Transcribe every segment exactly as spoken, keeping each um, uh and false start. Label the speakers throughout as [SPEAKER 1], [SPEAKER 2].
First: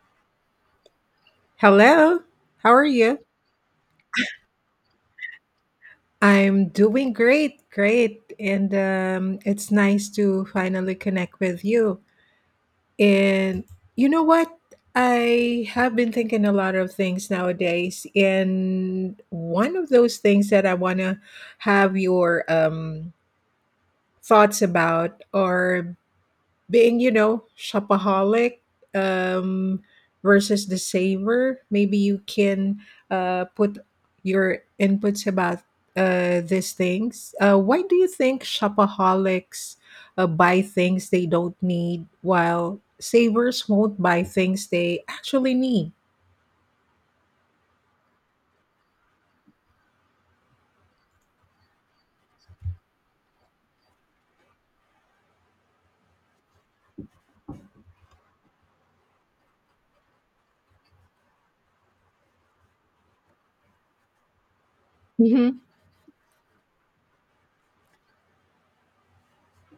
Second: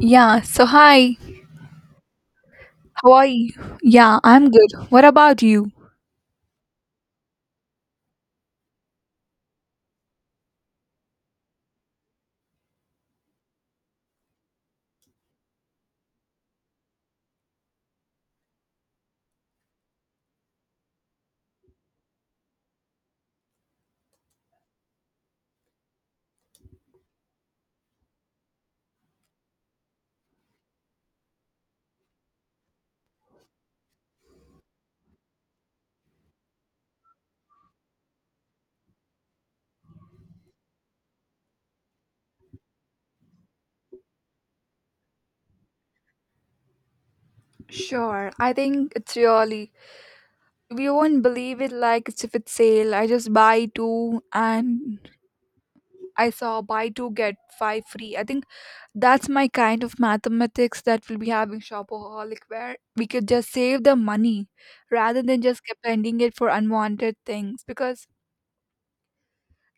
[SPEAKER 1] Yeah, so hi,
[SPEAKER 2] Hello. How are
[SPEAKER 1] how
[SPEAKER 2] you?
[SPEAKER 1] are you? Yeah, I'm good. What about you?
[SPEAKER 2] I'm doing great, great. And um, it's nice to finally connect with you. And you know what? I have been thinking a lot of things nowadays. And one of those things that I want to have your um, thoughts about are being you know shopaholic um, versus the saver. Maybe you can uh, put your inputs about uh, these things. Uh, why do you think shopaholics uh, buy things they don't need while savers won't buy things they actually need?
[SPEAKER 1] Sure, I think it's really we won't believe it like it's if it's sale. I just buy two and I saw buy two get five free. I think that's my kind of mathematics that we'll be having shopaholic where we could just save the money rather than just
[SPEAKER 2] Hmm.
[SPEAKER 1] spending it for unwanted things because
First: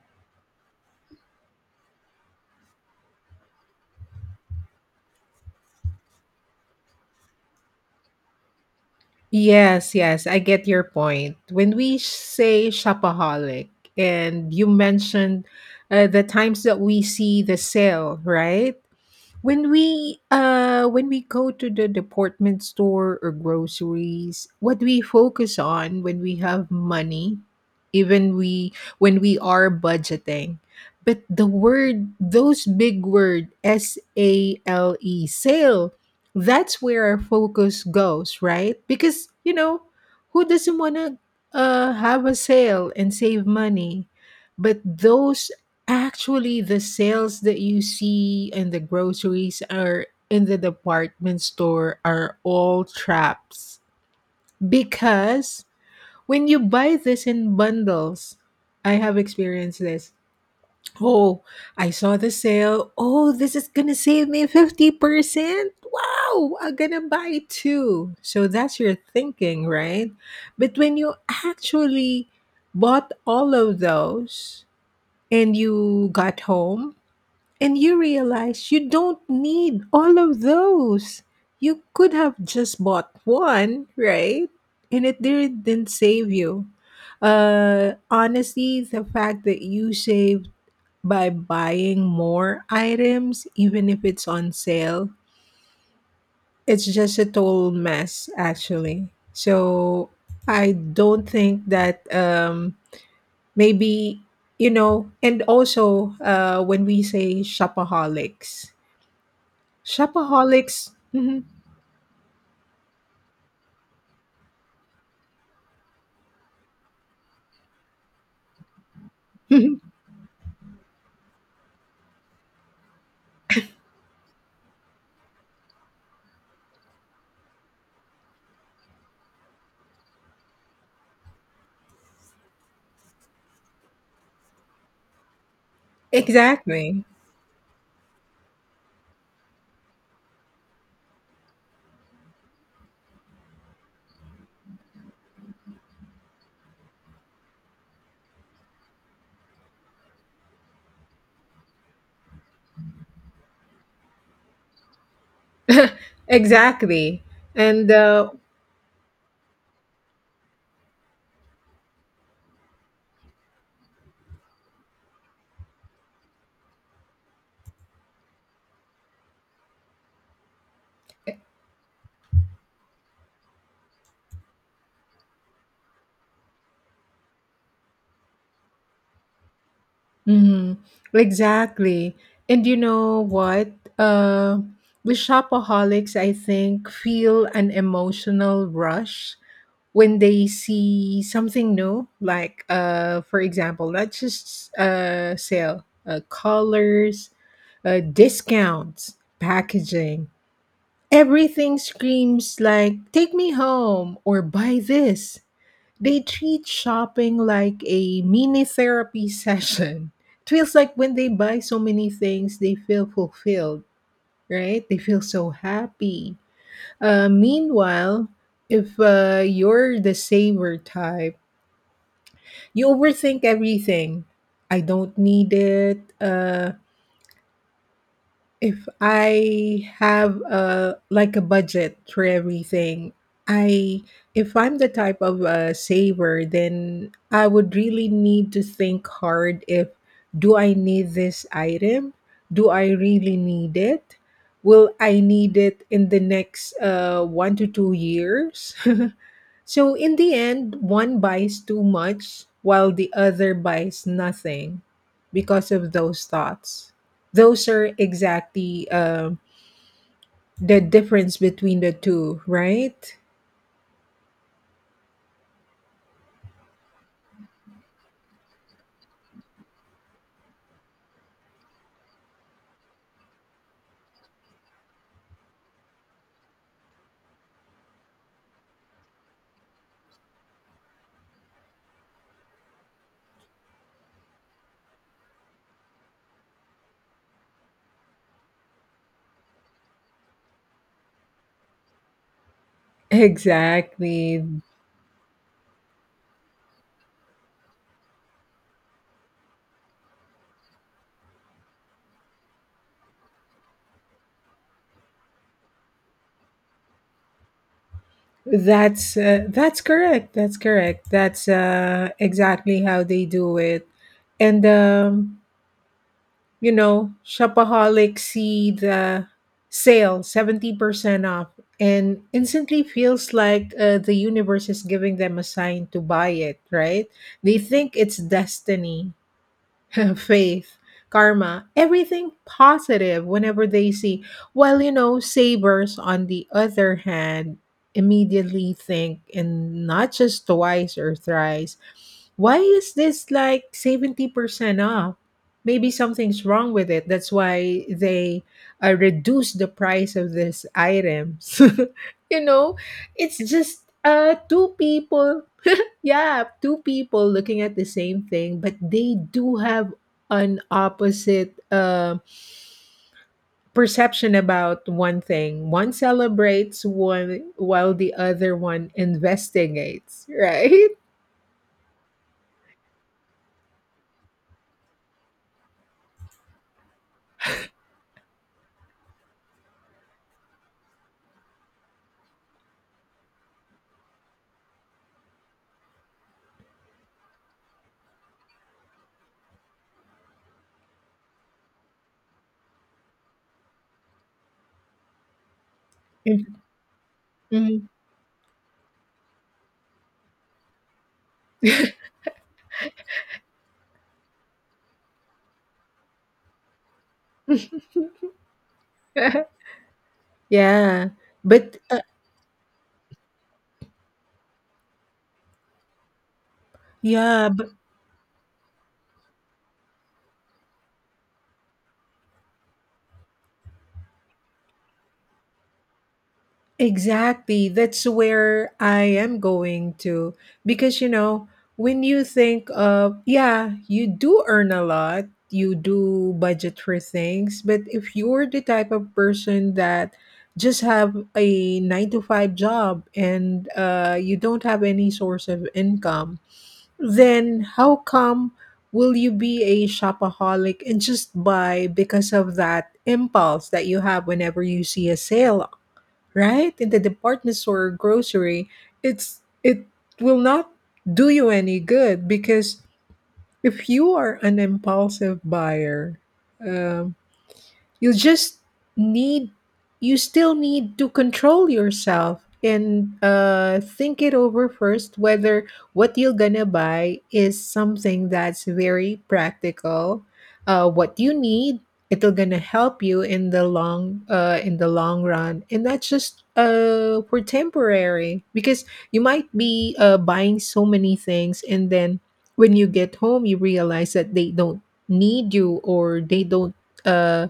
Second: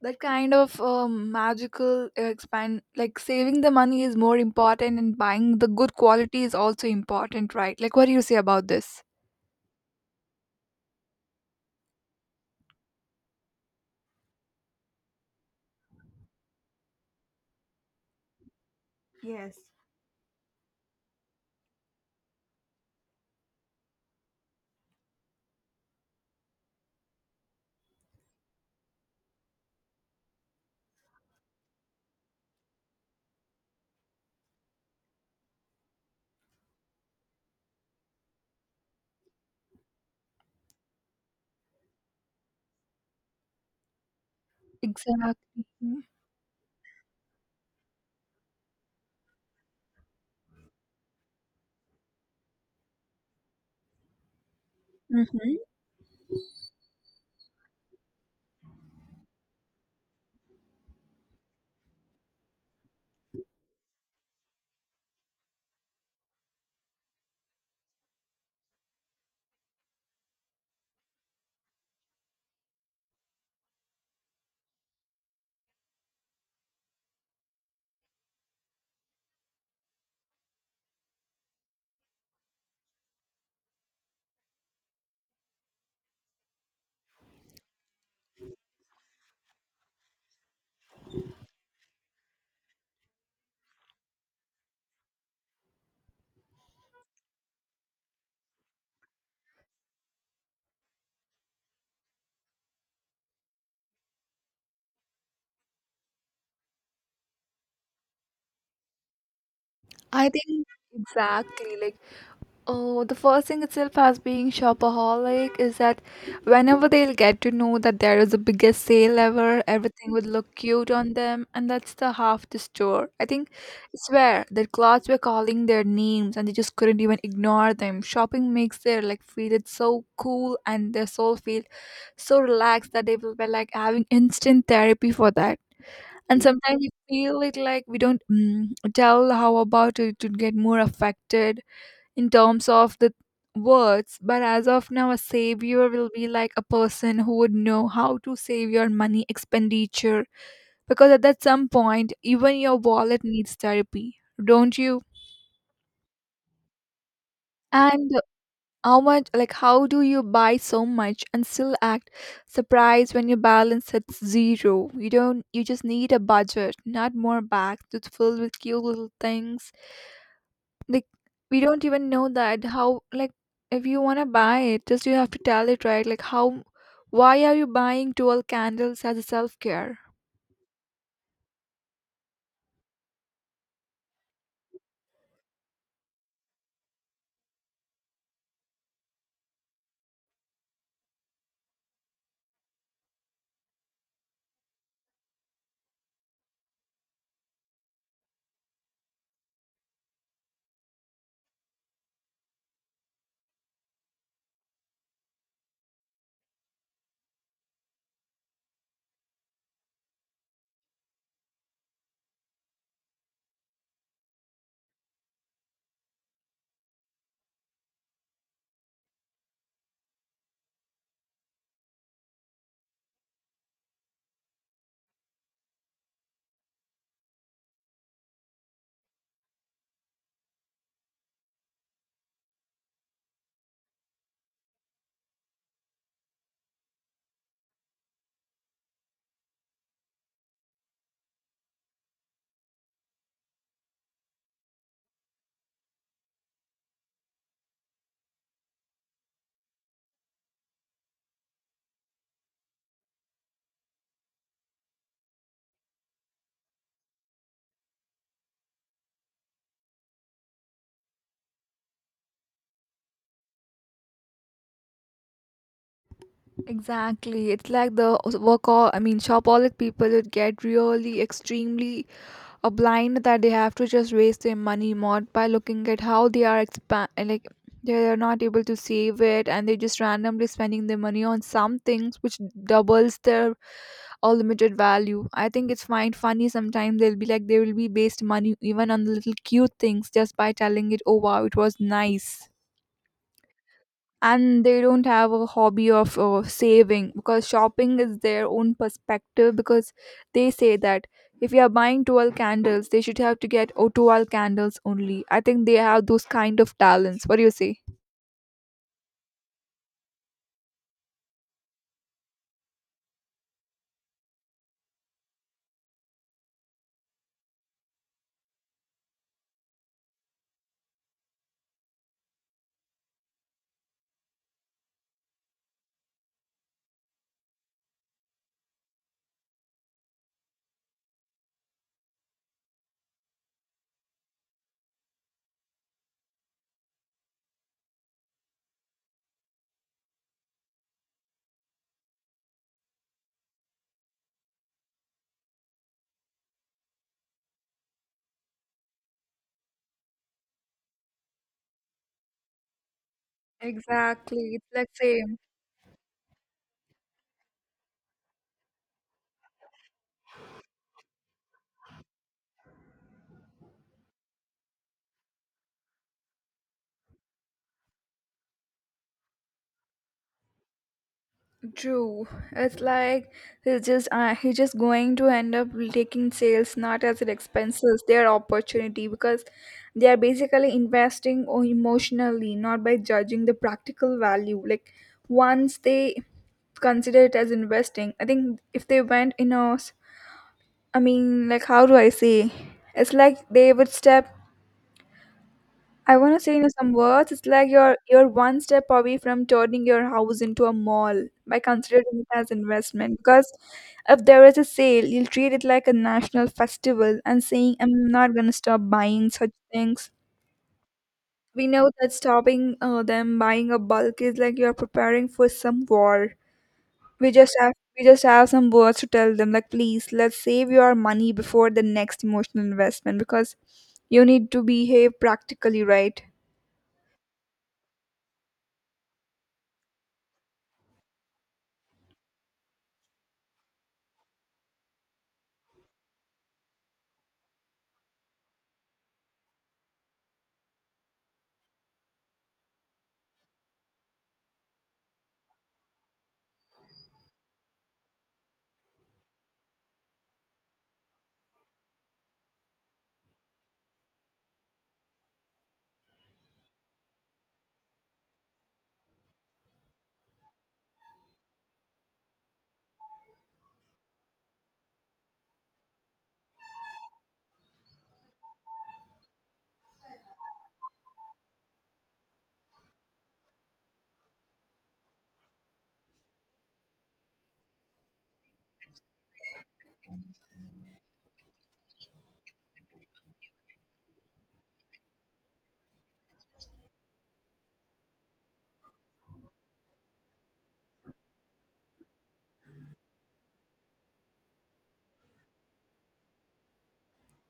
[SPEAKER 1] that kind of um, magical uh, expand like saving the money is more important and buying the good quality is also important, right? Like what do you say about this?
[SPEAKER 2] Yes, yes, I get your point. When we say shopaholic, and you mentioned uh, the times that we see the sale, right? When we uh when we go to the department store or groceries, what we focus on when we have money, even we when we are budgeting. But the word, those big word S A L E, sale, that's where our focus goes, right? Because you know, who doesn't want to uh, have a sale and save money? But those.
[SPEAKER 1] Exactly.
[SPEAKER 2] Actually, the sales that you see in the groceries or in the department store are all traps
[SPEAKER 1] Mm-hmm.
[SPEAKER 2] because when you buy this in bundles, I have experienced this. Oh, I saw the sale. Oh, this is gonna save me fifty percent. Wow, I'm gonna buy two. So that's your thinking, right? But when you actually bought all of those and you got home, and you realize you don't need all of those. You could have just bought one, right? And it didn't save you. Uh, honestly, the fact that you saved by buying more items, even if it's on sale, it's just a total mess, actually. So I don't think that, um, maybe, you know, and also, uh, when we say shopaholics,
[SPEAKER 1] I think
[SPEAKER 2] shopaholics. Mhm.
[SPEAKER 1] exactly like oh, the first thing itself as being shopaholic is that whenever they'll get to know that there is a biggest sale ever,
[SPEAKER 2] Mhm.
[SPEAKER 1] everything would look cute on them and that's the half the store. I think it's where their clothes were calling their names and they just couldn't even ignore them. Shopping makes their like feel it's so cool and their soul feel so relaxed that they will be like having instant therapy for that, and sometimes we
[SPEAKER 2] Exactly.
[SPEAKER 1] feel it like we don't mm, tell how about it to get more affected in terms of the words, but as of now a savior will be like a person who would know how to save your money expenditure because at that some point even your wallet needs therapy, don't you?
[SPEAKER 2] Exactly. And
[SPEAKER 1] And
[SPEAKER 2] uh,
[SPEAKER 1] how much, like, how do you buy so much and still act surprised when your balance hits zero? You don't, you just need a budget, not more bags that's filled with cute little things like we don't even know that how, like if you want to buy it just you have to tell it, right? Like how, why are you buying twelve candles as a self-care?
[SPEAKER 2] mhm. Exactly. And you know what? Uh, the shopaholics, I think, feel an emotional rush when they see something new. Like, uh, for example, let's just uh, sale, uh, colors, uh, discounts, packaging. Everything screams like, take me home or buy this. They treat shopping like a mini therapy session. It feels like when they buy so many things, they feel fulfilled, right? They feel so happy. Uh, meanwhile, if uh, you're the saver type, you overthink everything. I don't need it. Uh, If I have a like a budget for everything, I if I'm the type of a saver, then I would really need to think hard, if do I need this item? Do I really need it? Will I need it in the next uh, one to two years? So, in the end, one buys too much while the other buys nothing because of those thoughts. Those are exactly um the difference between the two, right?
[SPEAKER 1] Exactly. It's like the work all I mean shopaholic people would get really extremely uh, blind that they have to just waste their money more by looking at how they are expand like they are not able to save it and they're just randomly spending their money on some things which doubles their unlimited value. I think it's fine funny sometimes they'll be like they will be waste money even on the little cute things just by telling it oh wow it was nice,
[SPEAKER 2] Exactly.
[SPEAKER 1] and they don't have a hobby of uh, saving because shopping is their own perspective because they say that if you are buying twelve candles they should have to get oh, twelve candles only. I think they have those kind of talents. What do you say?
[SPEAKER 2] That's uh, that's correct. That's correct. That's uh, exactly how they do it. And um, you know, shopaholics see the sale, seventy percent off, and instantly feels like uh, the universe is giving them a sign to buy it, right? They think it's destiny. Faith, karma, everything positive whenever they see. While, you know, sabers, on the other hand, immediately think, and not just twice or thrice, why is this like seventy percent off? Maybe something's wrong with it. That's why they uh, reduce the price of these items. you know, it's just uh,
[SPEAKER 1] Exactly. It's
[SPEAKER 2] two
[SPEAKER 1] like say
[SPEAKER 2] people, yeah, two people looking at the same thing, but they do have an opposite uh, perception about one thing. One celebrates one while the other one investigates, right?
[SPEAKER 1] true. It's like he's just uh, he's just going to end up taking sales not as an expenses, their opportunity because they are basically investing o- emotionally, not by judging the practical value. Like once they consider it as investing, I think if they went in a, s- I mean, like how do I say? It's like they would step I want to say in some words, it's like
[SPEAKER 2] Mhm.
[SPEAKER 1] you're you're one step away from turning your house into a mall by considering it as investment. Because if there is a sale, you'll treat it like a national festival and saying, "I'm not gonna stop buying such things."
[SPEAKER 2] yeah,
[SPEAKER 1] We
[SPEAKER 2] but
[SPEAKER 1] know
[SPEAKER 2] uh,
[SPEAKER 1] that stopping uh, them buying a bulk is like you're preparing for some war. We
[SPEAKER 2] yeah,
[SPEAKER 1] just
[SPEAKER 2] but
[SPEAKER 1] have we just have some words to tell them, like, "Please, let's save your money before the next emotional investment," because you need to behave practically, right?
[SPEAKER 2] Exactly. That's where I am going to. Because, you know, when you think of, yeah, you do earn a lot, you do budget for things, but if you're the type of person that just have a nine to five job and uh, you don't have any source of income, then how come will you be a shopaholic and just buy because of that impulse that you have whenever you see a sale, right, in the department store or grocery? It's it will not do you any good because if you are an impulsive buyer, um, you just need you still need to control yourself and uh, think it over first whether what you're gonna buy is something that's very practical, uh, what you need. It'll gonna help you in the long uh, in the long run, and that's just uh, for temporary, because you might be uh, buying so many things and then when you get home you realize that they don't need you, or they don't uh,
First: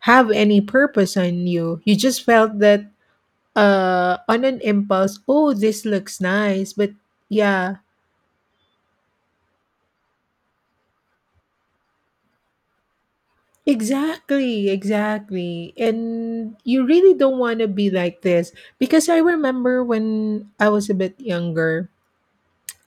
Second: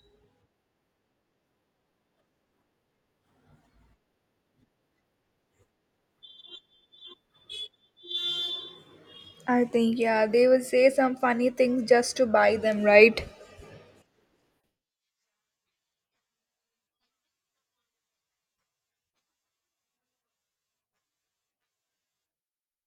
[SPEAKER 2] have any purpose on you. You just felt that, uh on an impulse, oh, this looks nice, but yeah.
[SPEAKER 1] I think, yeah, they will say some funny things just to buy them, right?
[SPEAKER 2] Exactly, exactly. And you really don't want to be like this because I remember when I was a bit younger,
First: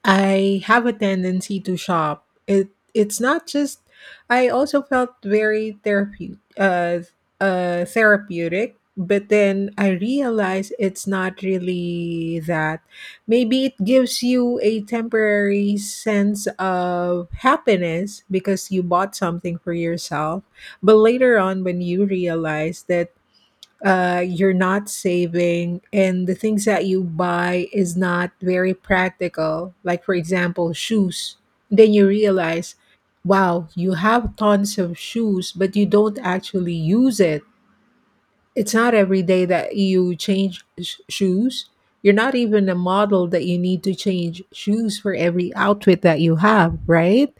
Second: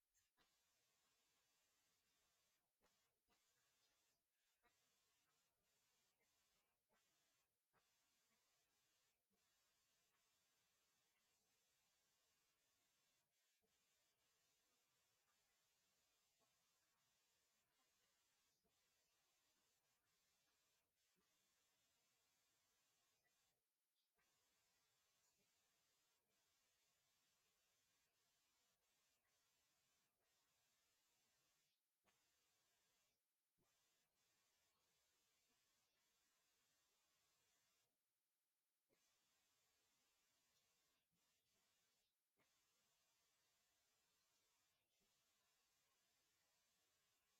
[SPEAKER 2] I have a tendency to shop. It it's not just, I also felt very therapeutic uh uh therapeutic, but then I realized it's not really that. Maybe it gives you a temporary sense of happiness because you bought something for yourself, but later on when you realize that uh, you're not saving and the things that you buy is not very practical, like for example shoes, then you realize, wow, you have tons of shoes but you don't actually use it. It's not every day that you change sh- shoes. You're not even a model that you need to change shoes for every outfit that you have, right?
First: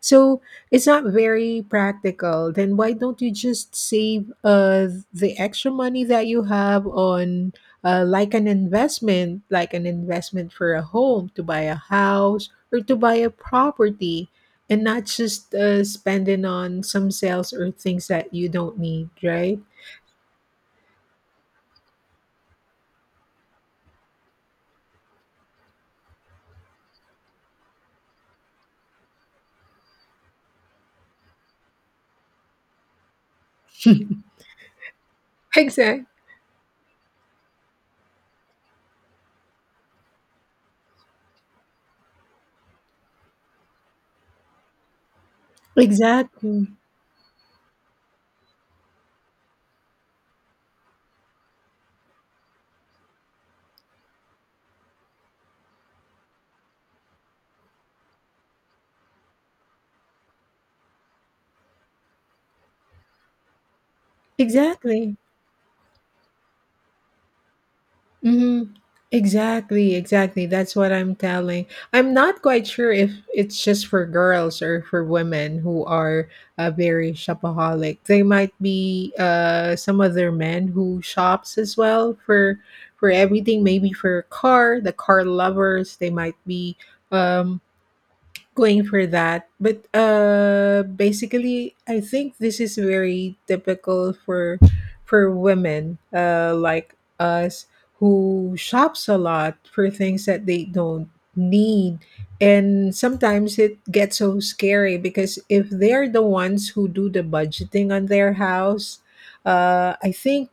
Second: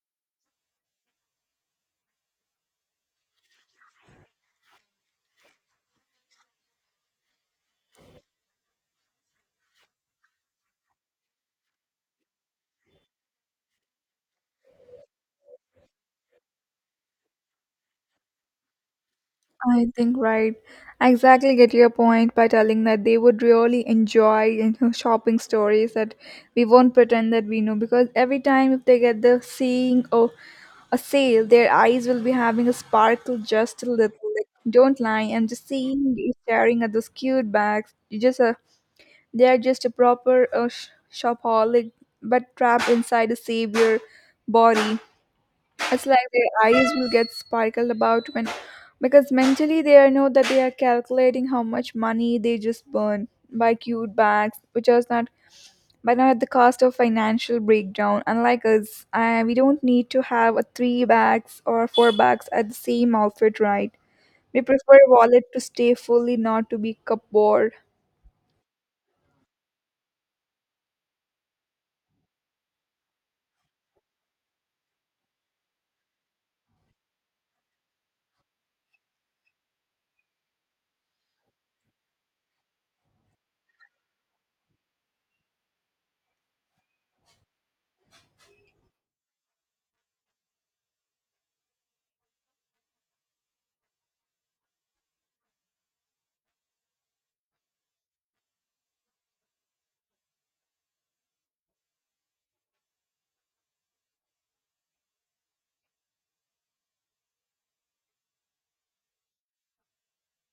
[SPEAKER 2] So it's not very practical. Then why don't you just save uh, the extra money that you have on uh, like an investment, like an investment for a home, to buy a house or to buy a property, and not just uh, spending on some sales or things that you don't need, right?
[SPEAKER 1] I think, right. I exactly get your point by telling that they would really enjoy you know, shopping stories that we won't pretend that we know because every time if they get the seeing or a sale, their eyes will be having a sparkle just a little. Like, don't lie. And just
[SPEAKER 2] Exactly.
[SPEAKER 1] seeing you staring at those cute bags, you just uh, they are just a proper uh, sh- shopaholic, but trapped inside a savior body. It's like their
[SPEAKER 2] Exactly.
[SPEAKER 1] eyes will get sparkled about when, because mentally they are know that they are calculating how much money they just burn by cute bags, which is not, but not at the cost of financial breakdown. Unlike us, uh, we don't need to have a three bags or four bags at the same outfit, right? We prefer a
[SPEAKER 2] Exactly.
[SPEAKER 1] wallet to stay fully, not to be cupboard.
[SPEAKER 2] Mhm. Exactly, exactly. That's what I'm telling. I'm not quite sure if it's just for girls or for women who are uh, very shopaholic. They might be uh, some other men who shops as well for for everything. Maybe for car, the car lovers. They might be um, going for that. But uh, basically, I think this is very typical for for women uh, like us, who shops a lot for things that they don't need. And sometimes it gets so scary because if they're the ones who do the budgeting on their house, uh, I think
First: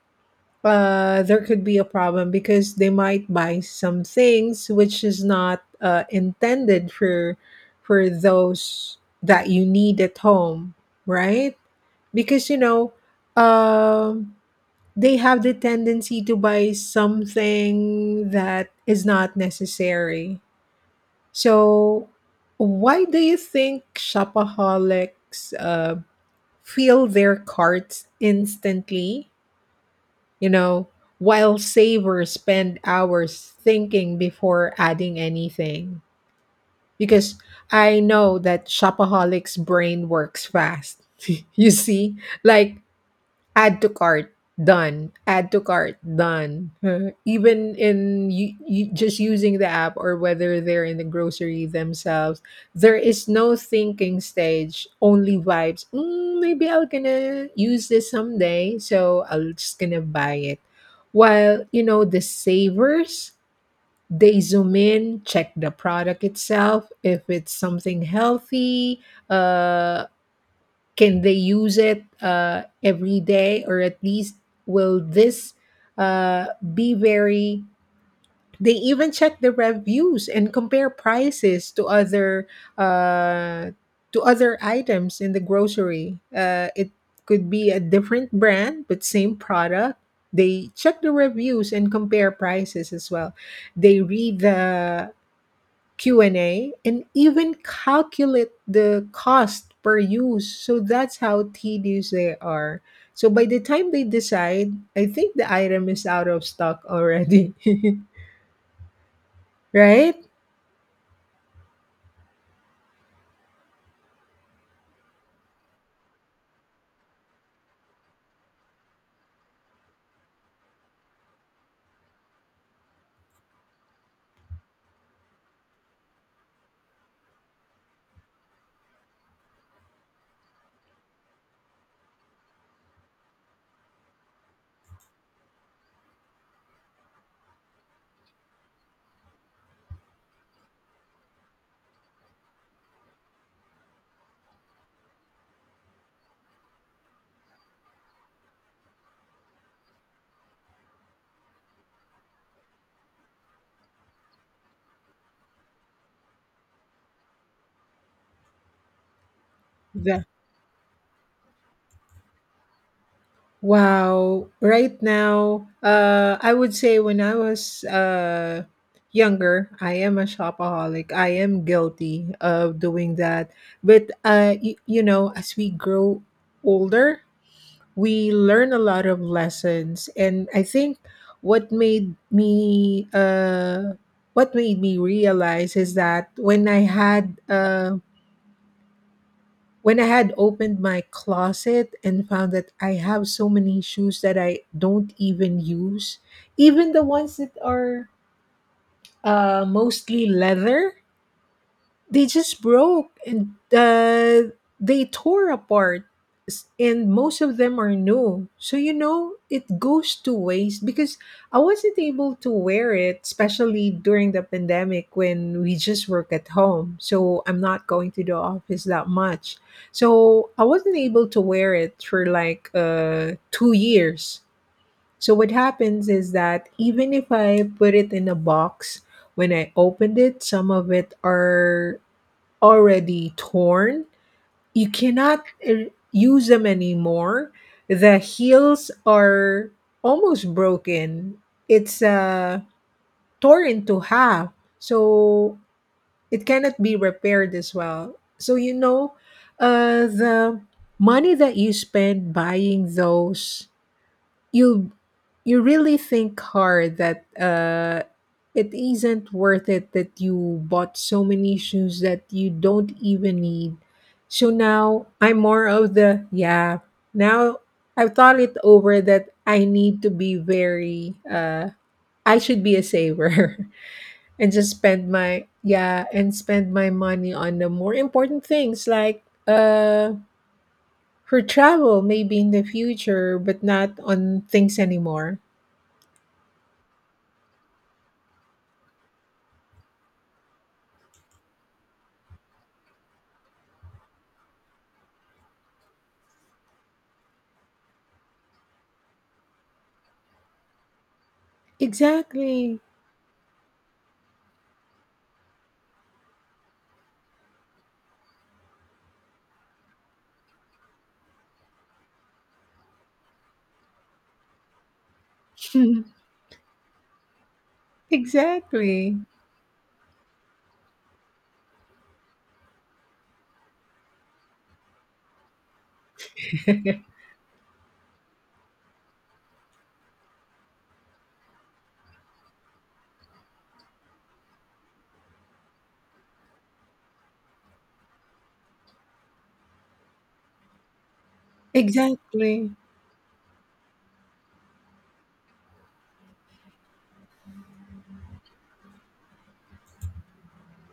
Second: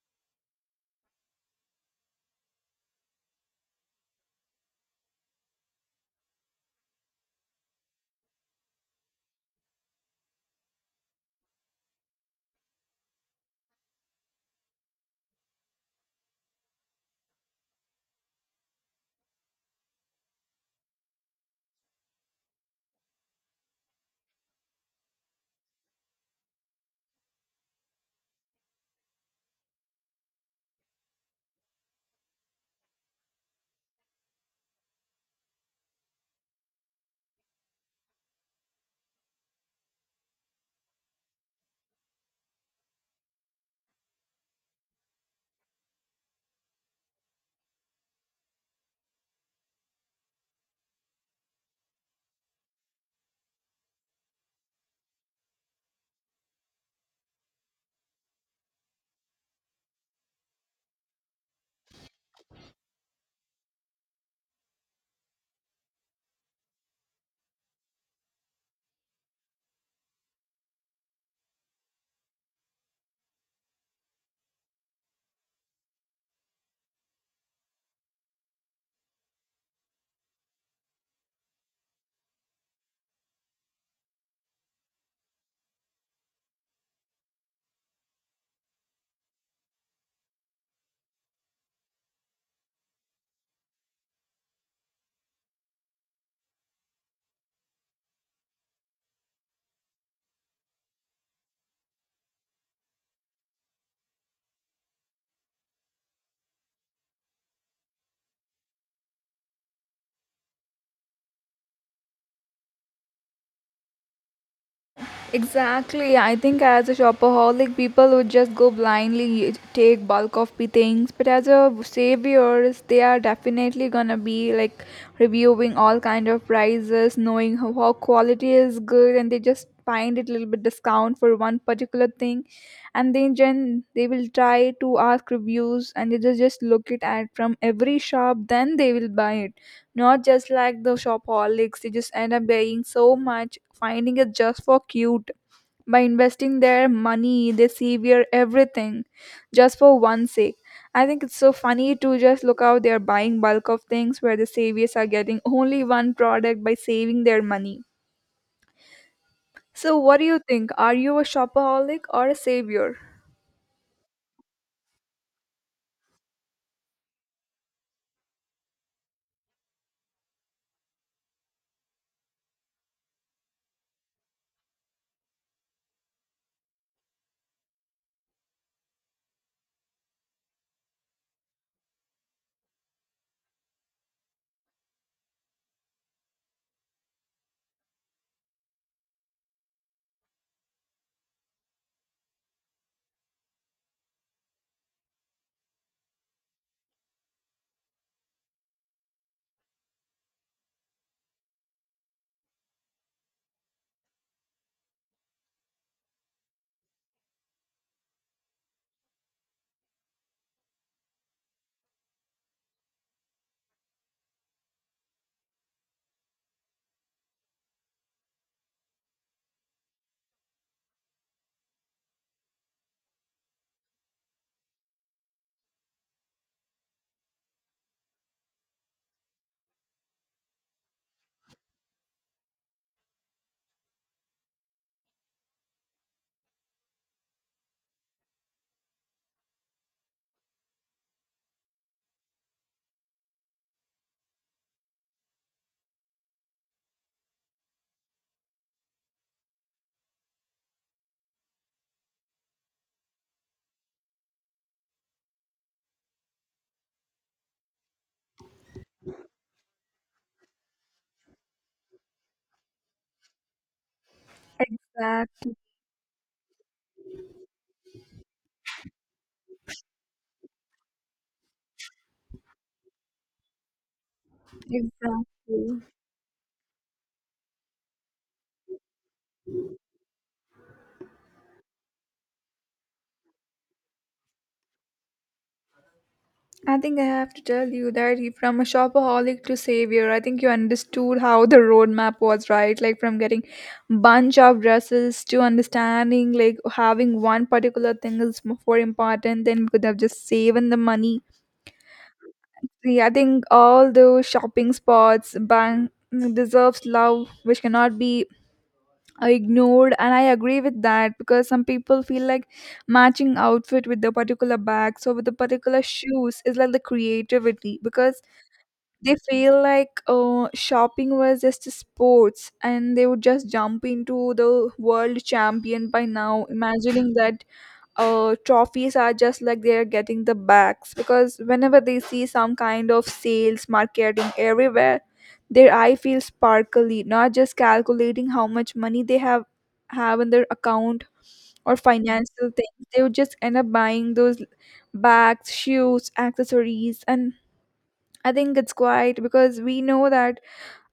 [SPEAKER 2] uh, there could be a problem because they might buy some things which is not uh, intended for for those that you need at home, right? Because you know, um, they have the tendency to buy something that is not necessary. So, why do you think shopaholics uh, fill their carts instantly, you know, while savers spend hours thinking before adding anything? Because I know that shopaholics' brain works fast. You see? Like, add to cart, done, add to cart, done. Even in you, you just using the app, or whether they're in the grocery themselves, there is no thinking stage, only vibes. Mm, maybe I'll gonna use this someday, so I'll just gonna buy it. While you know the savers, they zoom in, check the product itself, if it's something healthy. uh can they use it uh, every day, or at least, will this uh, be very? They even check the reviews and compare prices to other uh, to other items in the grocery. Uh, it could be a different brand but same product. They check the reviews and compare prices as well. They read the Q and A and A, and even calculate the cost per use. So that's how tedious they are. So by the time they decide, I think the item is out of stock already. Right?
[SPEAKER 1] Exactly. I think as a shopaholic, people would just go blindly take bulk of the things. But as a saviors, they are definitely gonna be like reviewing all kind of prices, knowing how, how quality is good, and they just find it a little bit discount for one particular thing, and then gen they will try to ask reviews, and they just just look it at from every shop. Then they will buy it. Not just like the shopaholics, they just end up buying so much, finding it just for cute. By investing their money, they sever everything just for one sake. I think it's so funny to just look how they're buying bulk of things where the saviors are getting only one product by saving their money. So, what do
[SPEAKER 2] The,
[SPEAKER 1] you think? Are you a shopaholic or a savior?
[SPEAKER 2] wow. Right now, uh I would say when I was uh younger, I am a shopaholic. I am guilty of doing that. But uh you, you know, as we grow older, we learn a lot of lessons, and I think what made me uh what made me realize is that when i had uh when i had opened my closet and found that I have so many shoes that I don't even use. Even the ones that are uh mostly leather, they just broke and uh, they tore apart. S- and most of them are new, so you know it goes to waste because I wasn't able to wear it, especially during the pandemic, when we just work at home, so I'm not going to the office that much. So I wasn't able to wear it for like uh, two years. So what happens is that even if I put it in a box, when I opened it, some of it are already torn, you cannot uh, use them anymore. The heels are almost broken. It's uh, torn into half, so it cannot be repaired as well. So you know, uh, the money that you spend buying those, you you really think hard that uh it isn't worth it, that you bought so many shoes that you don't even need. So now I'm
[SPEAKER 1] Exactly,
[SPEAKER 2] more of the, yeah. Now I've thought it over that I need to be very uh I should be a saver. And just spend my,
[SPEAKER 1] exactly.
[SPEAKER 2] yeah, and spend my money on the more important things, like uh for travel, maybe in the future, but not on things anymore.
[SPEAKER 1] I think I have to tell you that you- from a shopaholic to savior, I think you understood how the roadmap was, right? Like from getting bunch of dresses to understanding like having one particular thing is more important, then we could have just saving the money.
[SPEAKER 2] Exactly.
[SPEAKER 1] Yeah, I think all those shopping spots bang deserves love, which cannot be ignored, and I agree with that because some people feel like matching outfit with the particular bags or with the particular shoes is like the creativity because they
[SPEAKER 2] Exactly.
[SPEAKER 1] feel like uh, shopping was just sports and they would just jump into the world champion by now, imagining that uh, trophies are just like they are getting the bags. Because whenever they see some kind of sales, marketing everywhere, their eye feels sparkly, not just calculating how much money they have have in their account or financial
[SPEAKER 2] Exactly.
[SPEAKER 1] things. They would just end up buying those bags, shoes, accessories, and I think it's quite because we know that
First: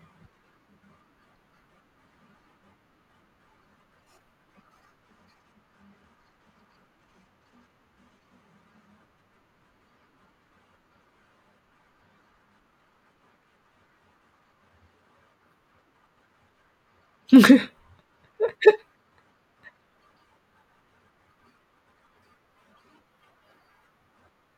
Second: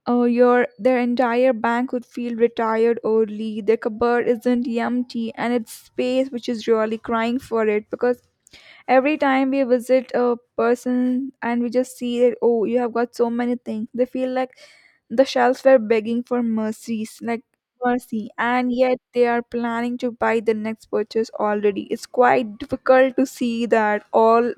[SPEAKER 1] uh, your their entire bank would feel retired early. Their cupboard isn't empty, and it's space which is really crying for it. Because every time we visit a person and we just see that oh, you have got so many things, they feel like the shelves were begging for mercies, like mercy, and yet they are planning to buy the next purchase already. It's quite difficult to see that all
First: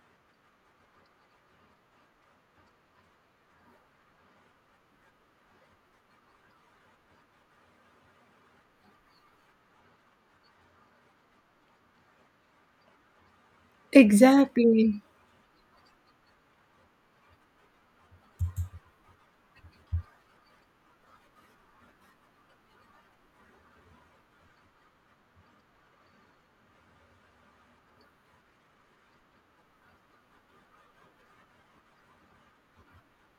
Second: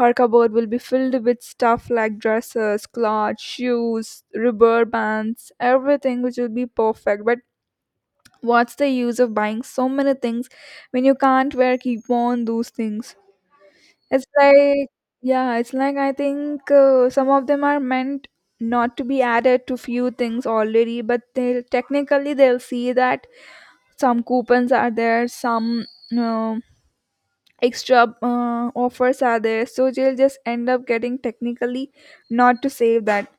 [SPEAKER 1] Harkaboard will be filled with stuff like dresses, clothes, shoes, rubber bands, everything which will be perfect. But what's the use of buying so many things when you can't wear keep on those things? It's like
[SPEAKER 2] Exactly.
[SPEAKER 1] yeah, it's like I think uh, some of them are meant not to be added to few things already, but they technically they'll see that some coupons are there, some no extra uh, offers are there so you'll just end up getting technically not to save that.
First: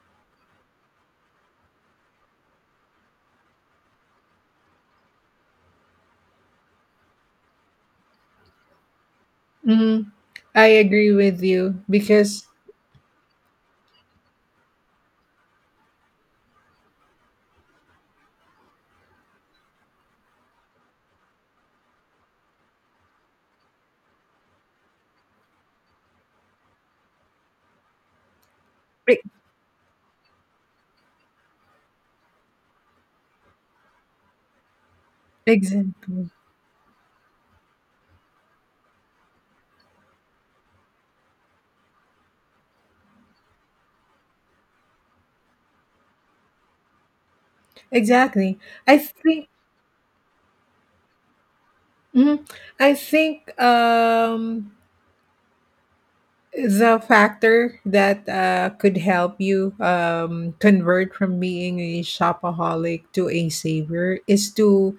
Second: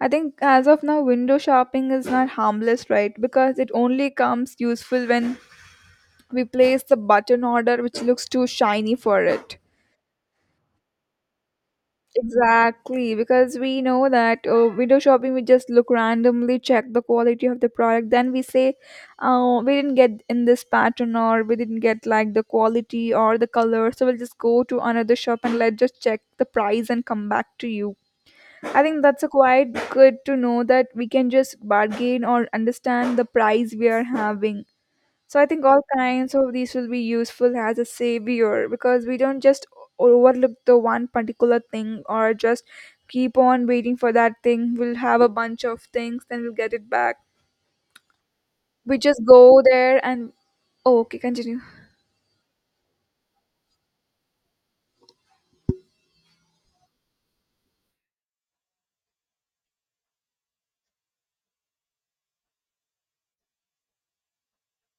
[SPEAKER 1] I think as of now window shopping is not harmless, right? Because it only comes useful when we place the button order which looks too shiny for it.
[SPEAKER 2] Mm, I agree with you because,
[SPEAKER 1] Exactly, because we know that uh, window shopping, we just look randomly, check the quality of the product, then we say, oh, we didn't get in this pattern, or we didn't get like the quality or the color, so we'll just go to another shop and let's just check the price and come back to you. I think that's
[SPEAKER 2] e-
[SPEAKER 1] a quite good to know that we can just bargain or understand the price we are having. So I think all
[SPEAKER 2] exactly.
[SPEAKER 1] kinds of these will be useful as a savior because we don't just o- overlook the one particular thing or just keep on waiting for that thing. We'll have a bunch of things, then we'll get it back.
[SPEAKER 2] Exactly.
[SPEAKER 1] We
[SPEAKER 2] I
[SPEAKER 1] just
[SPEAKER 2] think
[SPEAKER 1] go there and oh, okay, continue.
[SPEAKER 2] mhm. I think um the factor that uh, could help you um, convert from being a shopaholic to a saver is to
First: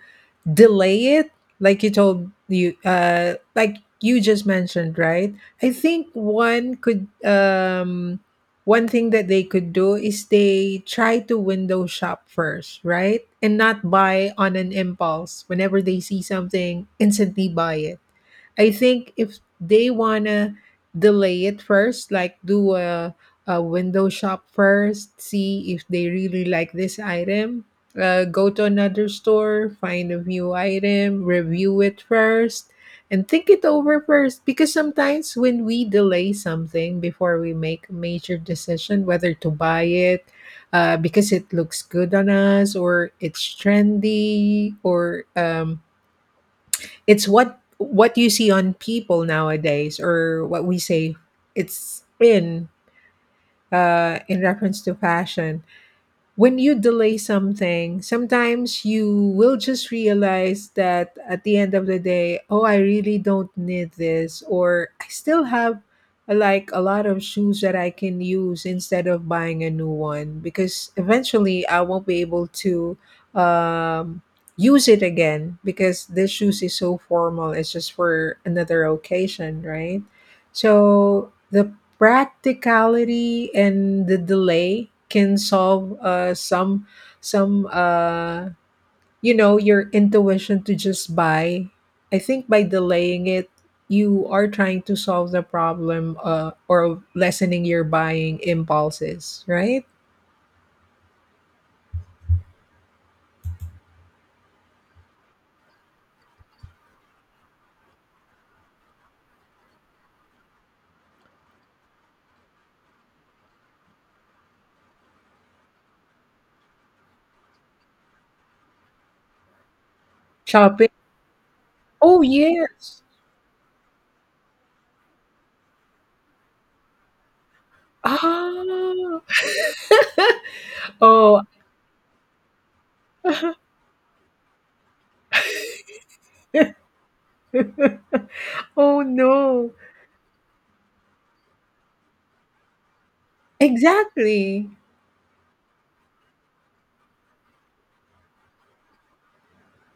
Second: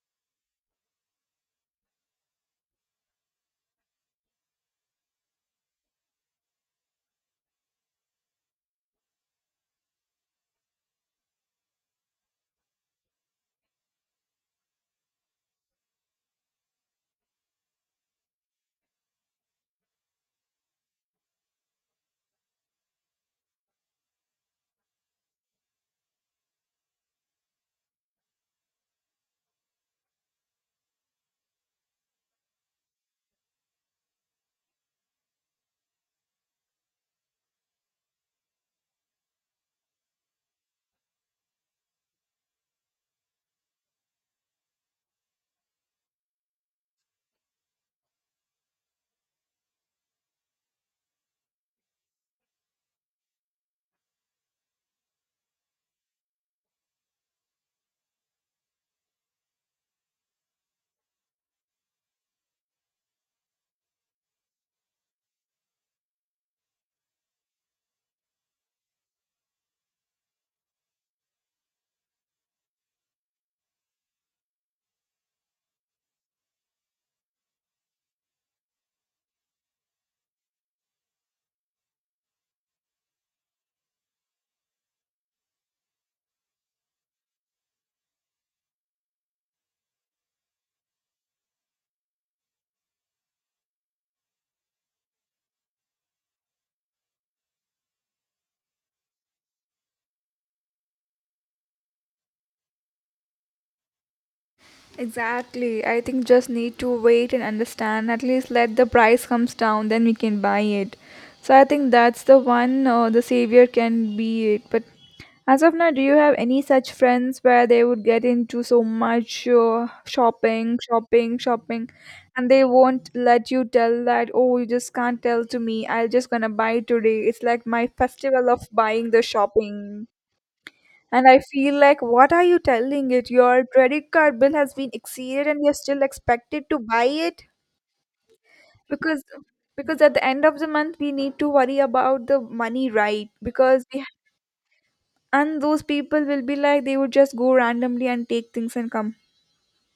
[SPEAKER 2] delay it, like you told you uh like you just mentioned, right? I think one could um one thing that they could do is they try to window shop first, right, and not buy on an impulse whenever they see something, instantly buy it. I think if they wanna delay it first, like, do a, a window shop first, see if they really like this item, uh, go to another store, find a new item, review it first, and think it over first. Because sometimes when we delay something before we make a major decision whether to buy it, uh, because it looks good on us, or it's trendy, or um, it's what what you see on people nowadays, or what we say, it's in uh in reference to fashion. When you delay something, sometimes you will just realize that, at the end of the day, oh, I really don't need this, or I still have, uh, like, a lot of shoes that I can use instead of buying a new one, because eventually I won't be able to um, use it again because this shoes is so formal. It's just for another occasion, right? So the practicality and the delay can solve, uh, some some uh, you know your intuition to just buy. I think by delaying it, you are trying to solve the problem, uh, or lessening your buying impulses, right?
[SPEAKER 1] Exactly. I think just need to wait and understand. At least let the price comes down, then we can buy it. So I think that's the one uh, the savior can be it. But as of now, do you have any such friends where they would get into so much uh, shopping,
[SPEAKER 2] Shopping.
[SPEAKER 1] shopping, shopping,
[SPEAKER 2] Oh,
[SPEAKER 1] and they
[SPEAKER 2] yes.
[SPEAKER 1] won't let you tell that? Oh, you just can't tell to me. I'll just gonna buy today. It's like my festival of buying the
[SPEAKER 2] Ah.
[SPEAKER 1] shopping. And I
[SPEAKER 2] Oh.
[SPEAKER 1] feel like, what are you telling it? Your credit card bill has been exceeded and you're still expected to buy it?
[SPEAKER 2] Oh,
[SPEAKER 1] Because
[SPEAKER 2] no.
[SPEAKER 1] because at the end of the month we need to worry about the money, right? Because we,
[SPEAKER 2] Exactly.
[SPEAKER 1] and those people will be like they would just go randomly and take things and come.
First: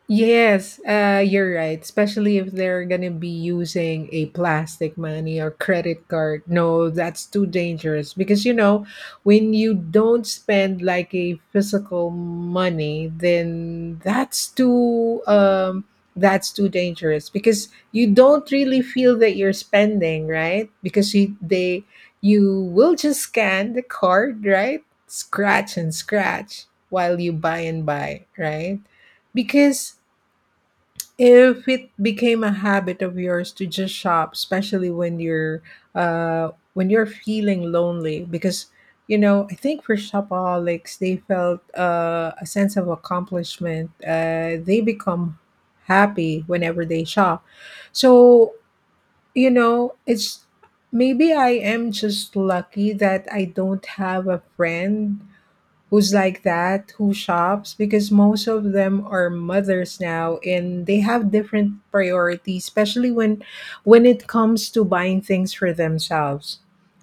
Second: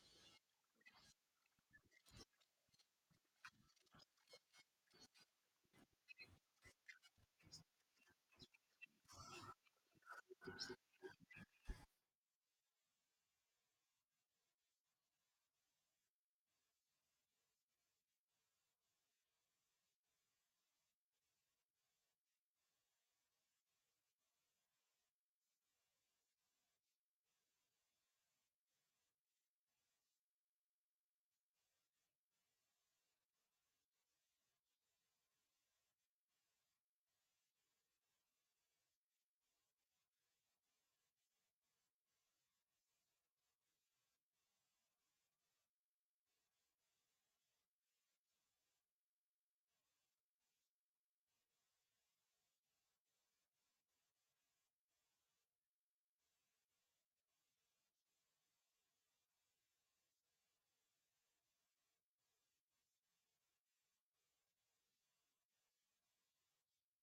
[SPEAKER 2] Yes, uh, you're right. Especially if they're gonna be using a plastic money or credit card. No, that's too dangerous, because you know when you don't spend like a physical money, then that's too um that's too dangerous because you don't really feel that you're spending, right? Because you they you will just scan the card, right? Scratch and scratch while you buy and buy, right? Because if it became a habit of yours to just shop, especially when you're uh when you're feeling lonely. Because you know, I think for shopaholics, they felt uh, a sense of accomplishment. Uh, they become happy whenever they shop. So, you know, it's maybe I am just lucky that I don't have a friend who's like that, who shops, because most of them are mothers now and they have different priorities, especially when when it comes to buying things for themselves.